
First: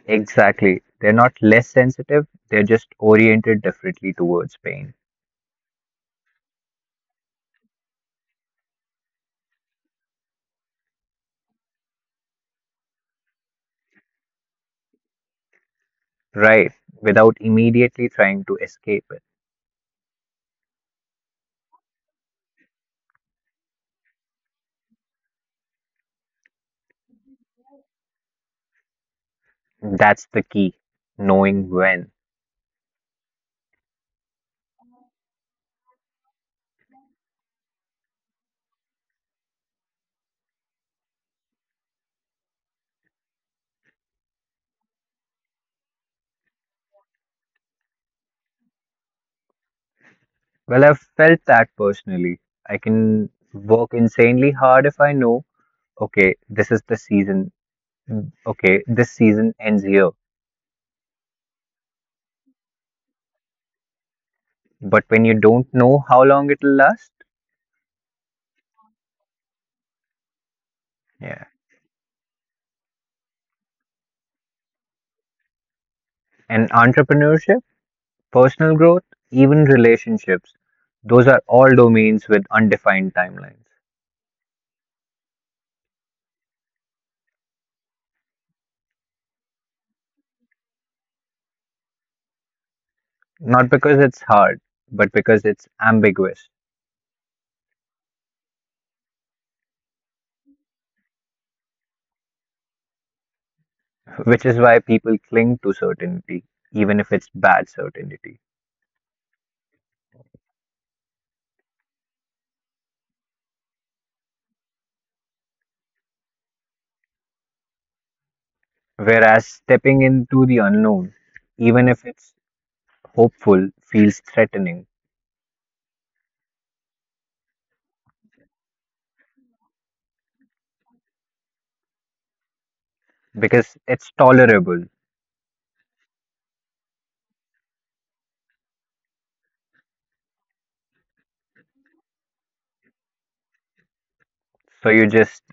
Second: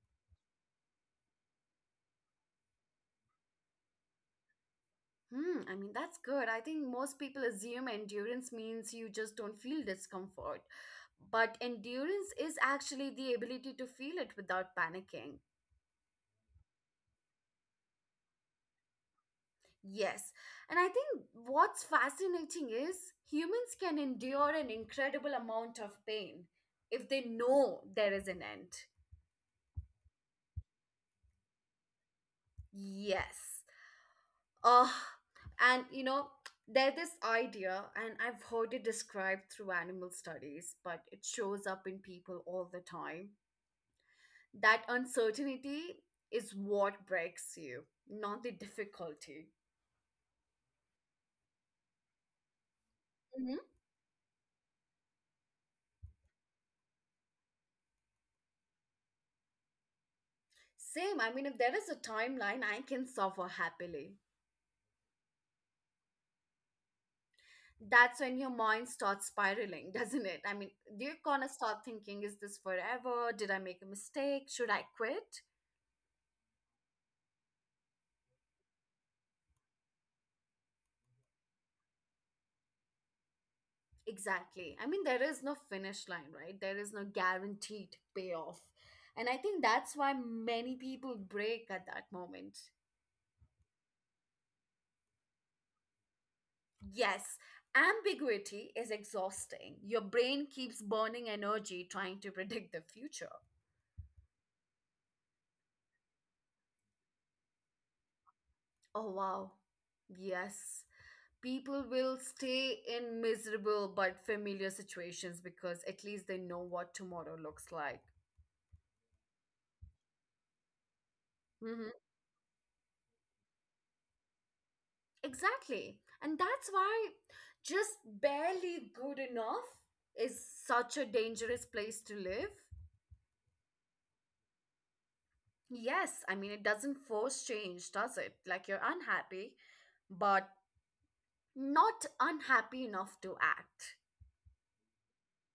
Speaker 2: Exactly. They're not less sensitive, they're just oriented differently towards pain.
Speaker 1: Hmm, I mean, that's good. I think most people assume endurance means you just don't feel discomfort. But endurance is actually the ability to feel it without panicking.
Speaker 2: Right. Without immediately trying to escape it.
Speaker 1: Yes. And I think what's fascinating is humans can endure an incredible amount of pain if they know there is an end.
Speaker 2: That's the key. Knowing when.
Speaker 1: Yes. Oh, and you know, there's this idea, and I've heard it described through animal studies, but it shows up in people all the time. That uncertainty is what breaks you, not the difficulty.
Speaker 2: Well, I've felt that personally. I can
Speaker 1: hmm
Speaker 2: work insanely hard if I know, okay, this is the season. Mm. Okay, this season ends here.
Speaker 1: Same, I mean, if there is a timeline, I can suffer happily.
Speaker 2: But when you don't know how long it'll last,
Speaker 1: That's when your mind starts spiraling, doesn't it? I mean, you're
Speaker 2: yeah.
Speaker 1: gonna start thinking, is this forever? Did I make a mistake? Should I quit?
Speaker 2: And entrepreneurship, personal growth, even relationships, those are all domains with undefined timelines.
Speaker 1: Exactly. I mean, there is no finish line, right? There is no guaranteed payoff. And I think that's why many people break at that moment.
Speaker 2: Not because it's hard, but because it's ambiguous,
Speaker 1: Yes, ambiguity is exhausting. Your brain keeps burning energy trying to predict the future.
Speaker 2: which is why people cling to certainty, even if it's bad certainty.
Speaker 1: Oh, wow. Yes. People will stay in miserable but familiar situations because at least they know what tomorrow looks like.
Speaker 2: Whereas stepping into the unknown, even
Speaker 1: Mm-hmm.
Speaker 2: if it's hopeful, feels threatening
Speaker 1: Exactly. And that's why just barely good enough is such a dangerous place to live.
Speaker 2: because it's tolerable.
Speaker 1: Yes, I mean, it doesn't force change, does it? Like you're unhappy, but not unhappy enough to act.
Speaker 2: So you just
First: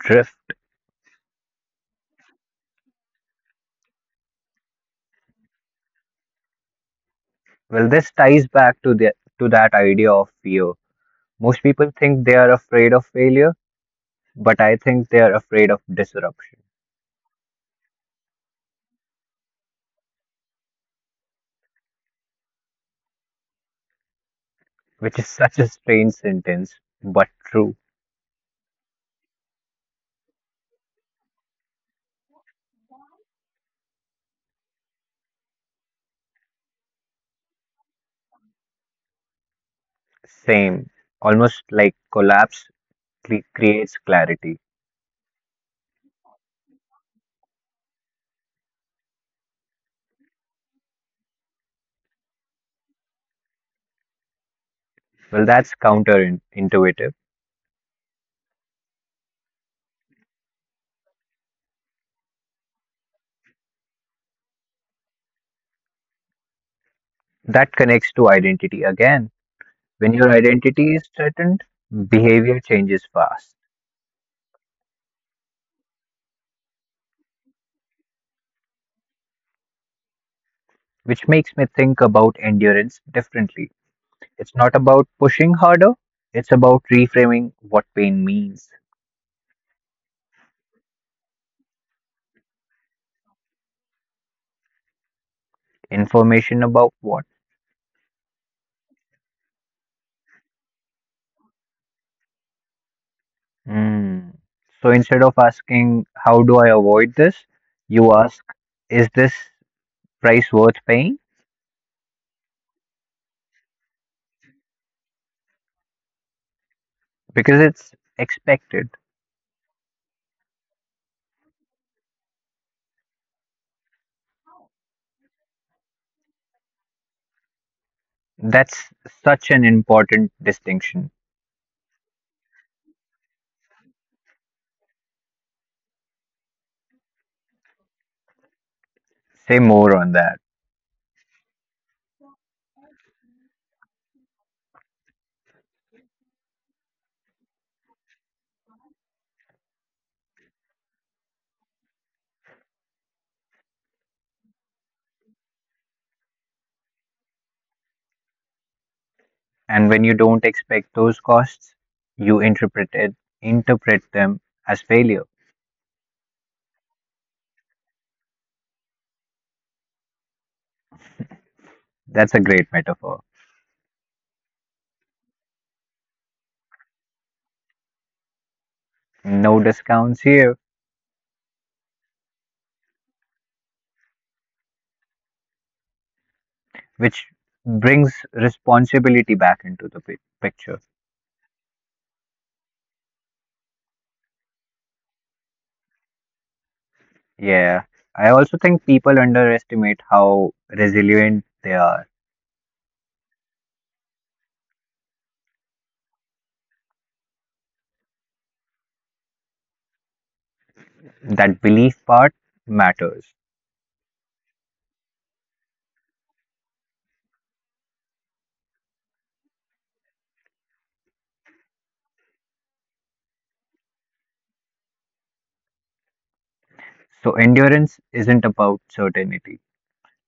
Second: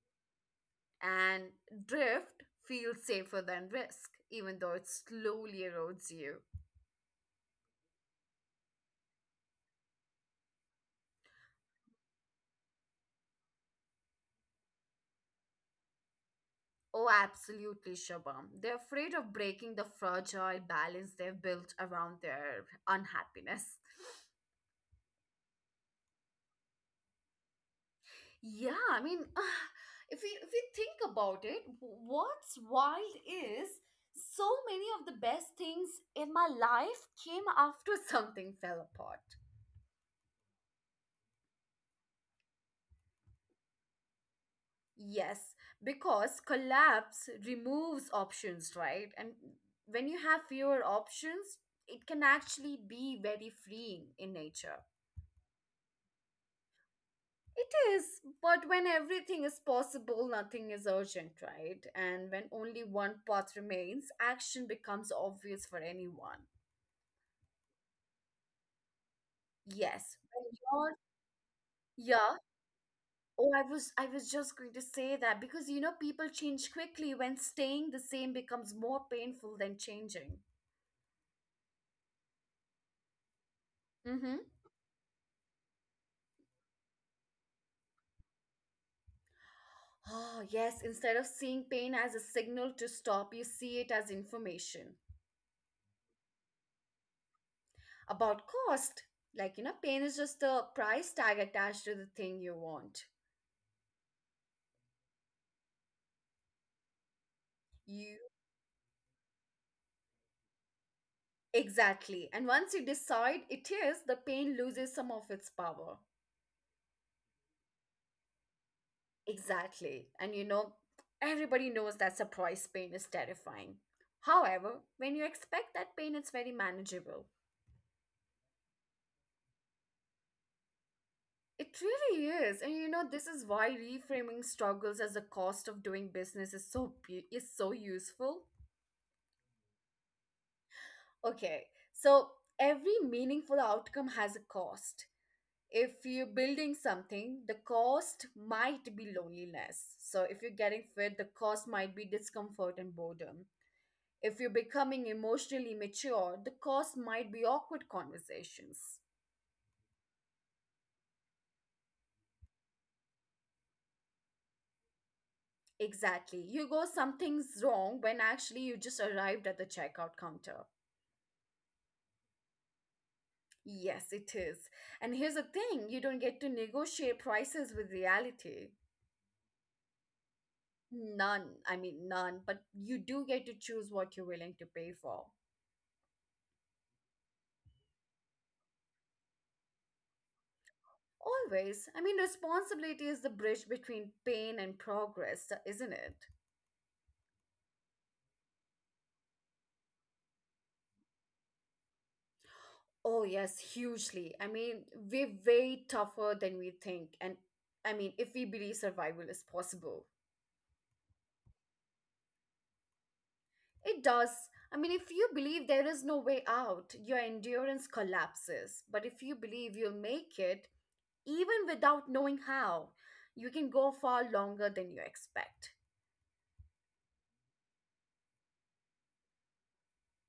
Speaker 2: drift.
Speaker 1: And drift feels safer than risk, even though it slowly erodes you.
Speaker 2: Well, this ties back to the to that idea of fear. Most people think they are afraid of failure, but I think they are afraid of disruption,
Speaker 1: Oh, absolutely, Shabam. They're afraid of breaking the fragile balance they've built around their unhappiness.
Speaker 2: which is such a strange sentence, but true.
Speaker 1: Yeah, I mean, if we think about it, what's wild is so many of the best things in my life came after something fell apart.
Speaker 2: Same, almost like collapse creates clarity.
Speaker 1: Yes, because collapse removes options, right? And when you have fewer options, it can actually be very freeing in nature.
Speaker 2: Well, that's counterintuitive.
Speaker 1: It is, but when everything is possible, nothing is urgent, right? And when only one path remains, action becomes obvious for anyone.
Speaker 2: That connects to identity again. When
Speaker 1: Yes.
Speaker 2: your identity
Speaker 1: Or
Speaker 2: is threatened,
Speaker 1: yeah.
Speaker 2: behavior changes
Speaker 1: Oh,
Speaker 2: fast,
Speaker 1: I was just going to say that because you know people change quickly when staying the same becomes more painful than changing.
Speaker 2: which makes me think about endurance differently.
Speaker 1: Mm-hmm.
Speaker 2: It's not about pushing harder, it's about reframing what pain means.
Speaker 1: Oh, yes, instead of seeing pain as a signal to stop, you see it as information
Speaker 2: Information about what?
Speaker 1: about cost. Like, you know, pain is just the price tag attached to the thing you want.
Speaker 2: Hmm. So instead of asking, how do I avoid this? You
Speaker 1: You
Speaker 2: ask, is this price worth paying?
Speaker 1: exactly. And once you decide it is, the pain loses some of its power.
Speaker 2: Because it's expected.
Speaker 1: Exactly. And you know, everybody knows that surprise pain is terrifying. However, when you expect that pain, it's very manageable.
Speaker 2: That's such an important distinction.
Speaker 1: It really is. And you know, this is why reframing struggles as a cost of doing business is is so useful.
Speaker 2: Say more on that.
Speaker 1: Okay. So, every meaningful outcome has a cost. If you're building something, the cost might be loneliness. So, if you're getting fit, the cost might be discomfort and boredom. If you're becoming emotionally mature, the cost might be awkward conversations.
Speaker 2: And when you don't expect those costs, you interpret them as failure.
Speaker 1: Exactly. You go, something's wrong when actually you just arrived at the checkout counter.
Speaker 2: That's a great metaphor.
Speaker 1: Yes, it is. And here's the thing, you don't get to negotiate prices with reality.
Speaker 2: No discounts here.
Speaker 1: None. I mean, none. But you do get to choose what you're willing to pay for.
Speaker 2: Which brings responsibility back into the picture.
Speaker 1: Always. I mean, responsibility is the bridge between pain and progress, isn't it?
Speaker 2: Yeah. I also think people underestimate how resilient they are.
Speaker 1: Oh, yes, hugely. I mean, we're way tougher than we think. And I mean, if we believe survival is possible,
Speaker 2: That belief part matters.
Speaker 1: it does. I mean, if you believe there is no way out, your endurance collapses. But if you believe you'll make it, even without knowing how, you can go far longer than you expect.
Speaker 2: So, endurance isn't about certainty,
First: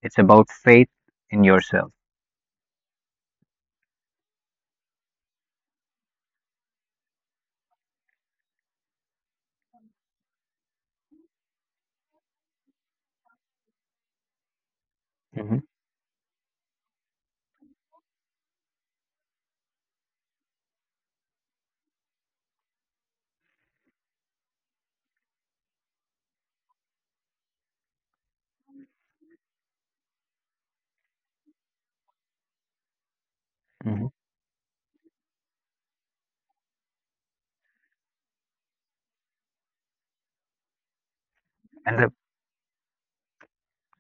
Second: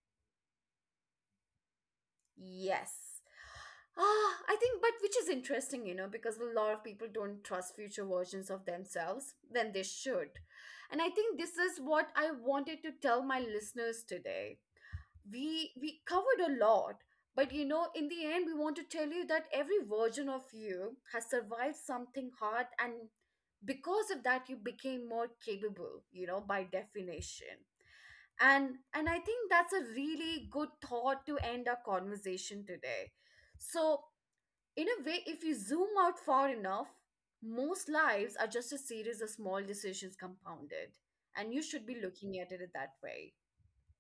Speaker 2: it's about faith in yourself.
Speaker 1: Yes. I think, but which is interesting, you know, because a lot of people don't trust future versions of themselves when they should. And I think this is what I wanted to tell my listeners today.
Speaker 2: hmm
Speaker 1: We covered a lot, but you know, in the end, we want to tell you that every version of you has survived something hard, and because of that, you became more capable, you know, by definition. And I think that's a really good thought to end our conversation today. So
Speaker 2: hmm
Speaker 1: in a way, if you zoom out far enough, most lives are just a series of small decisions compounded, and you should
Speaker 2: And
Speaker 1: be looking at it that way.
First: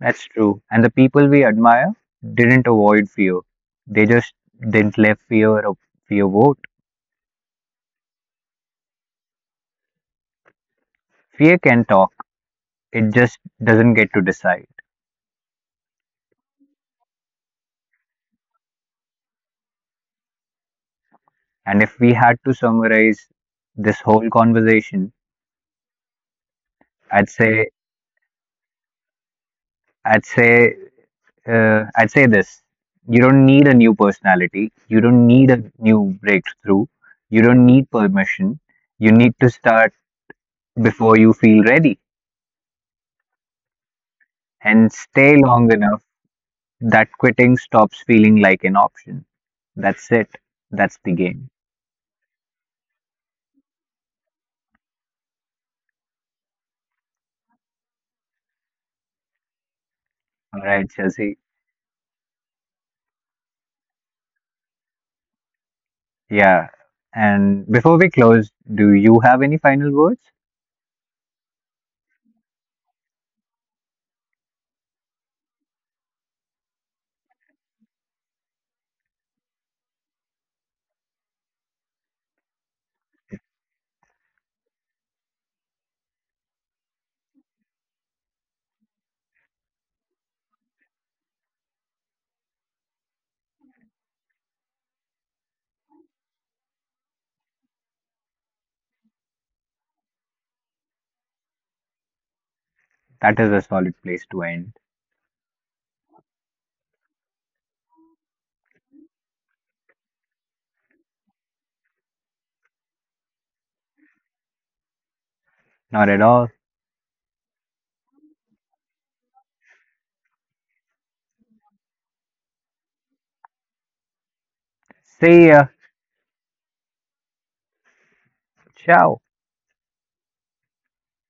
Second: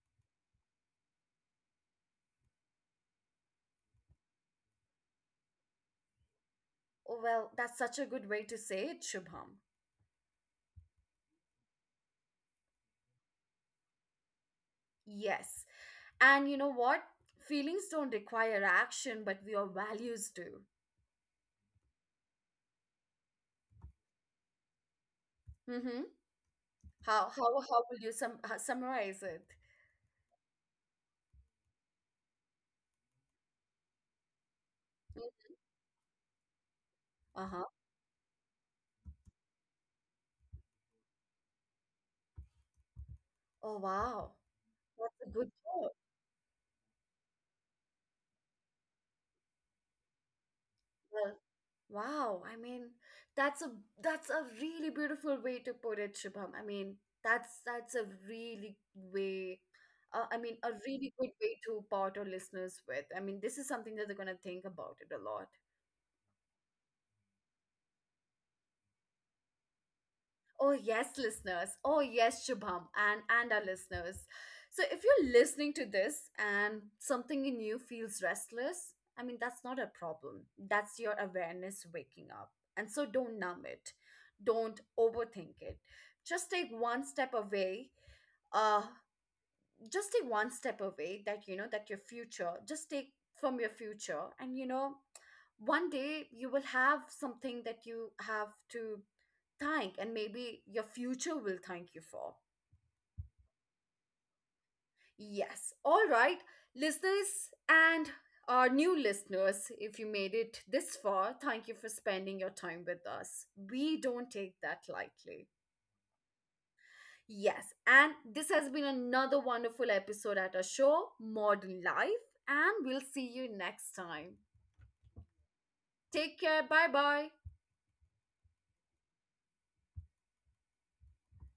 Speaker 2: that's true. And the people we admire didn't avoid fear, they just didn't let fear vote.
Speaker 1: Oh, well, that's such a good way to say it, Shubham.
Speaker 2: Fear can talk, it just doesn't get to decide.
Speaker 1: Yes. And you know what? Feelings don't require action, but your values do.
Speaker 2: And if we had to summarize this whole conversation,
Speaker 1: Mm-hmm.
Speaker 2: I'd
Speaker 1: How, how,
Speaker 2: say,
Speaker 1: how will you summarize it?
Speaker 2: I'd say, I'd say this: you don't need a new personality. You don't need a new breakthrough. You
Speaker 1: Uh huh.
Speaker 2: don't need permission. You need to start before you feel ready,
Speaker 1: Oh, wow.
Speaker 2: and
Speaker 1: That's a
Speaker 2: stay
Speaker 1: good
Speaker 2: long
Speaker 1: thought.
Speaker 2: enough that quitting stops feeling like an option. That's it. That's the
Speaker 1: Well,
Speaker 2: game.
Speaker 1: wow, I mean, that's a that's a really beautiful way to put it, Shubham. I mean, that's a really way, I mean,
Speaker 2: All
Speaker 1: a
Speaker 2: right,
Speaker 1: really good
Speaker 2: Chelsea.
Speaker 1: way to part our listeners with. I mean, this is something that they're gonna think about it a lot.
Speaker 2: Yeah. And before we close, do you have any final words?
Speaker 1: Oh yes, listeners. Oh yes, Shubham and our listeners. So if you're listening to this and something in you feels restless, I mean that's not a problem. That's your awareness waking up. And so don't numb it. Don't overthink it. Just take one step away, uh just take one step away that you know that your future just take from your future, and you know one day you will have something that you have to thank, and maybe your future will thank you for.
Speaker 2: That is a solid place to end.
Speaker 1: Yes, all right, listeners, and our new listeners, if you made it this far, thank you for spending your time with us. We don't take that lightly.
Speaker 2: Not at all.
Speaker 1: Yes, and this has been another wonderful episode at our show, Modern Life, and we'll see you next time.
Speaker 2: See ya.
Speaker 1: Take care. Bye bye.
Speaker 2: Ciao.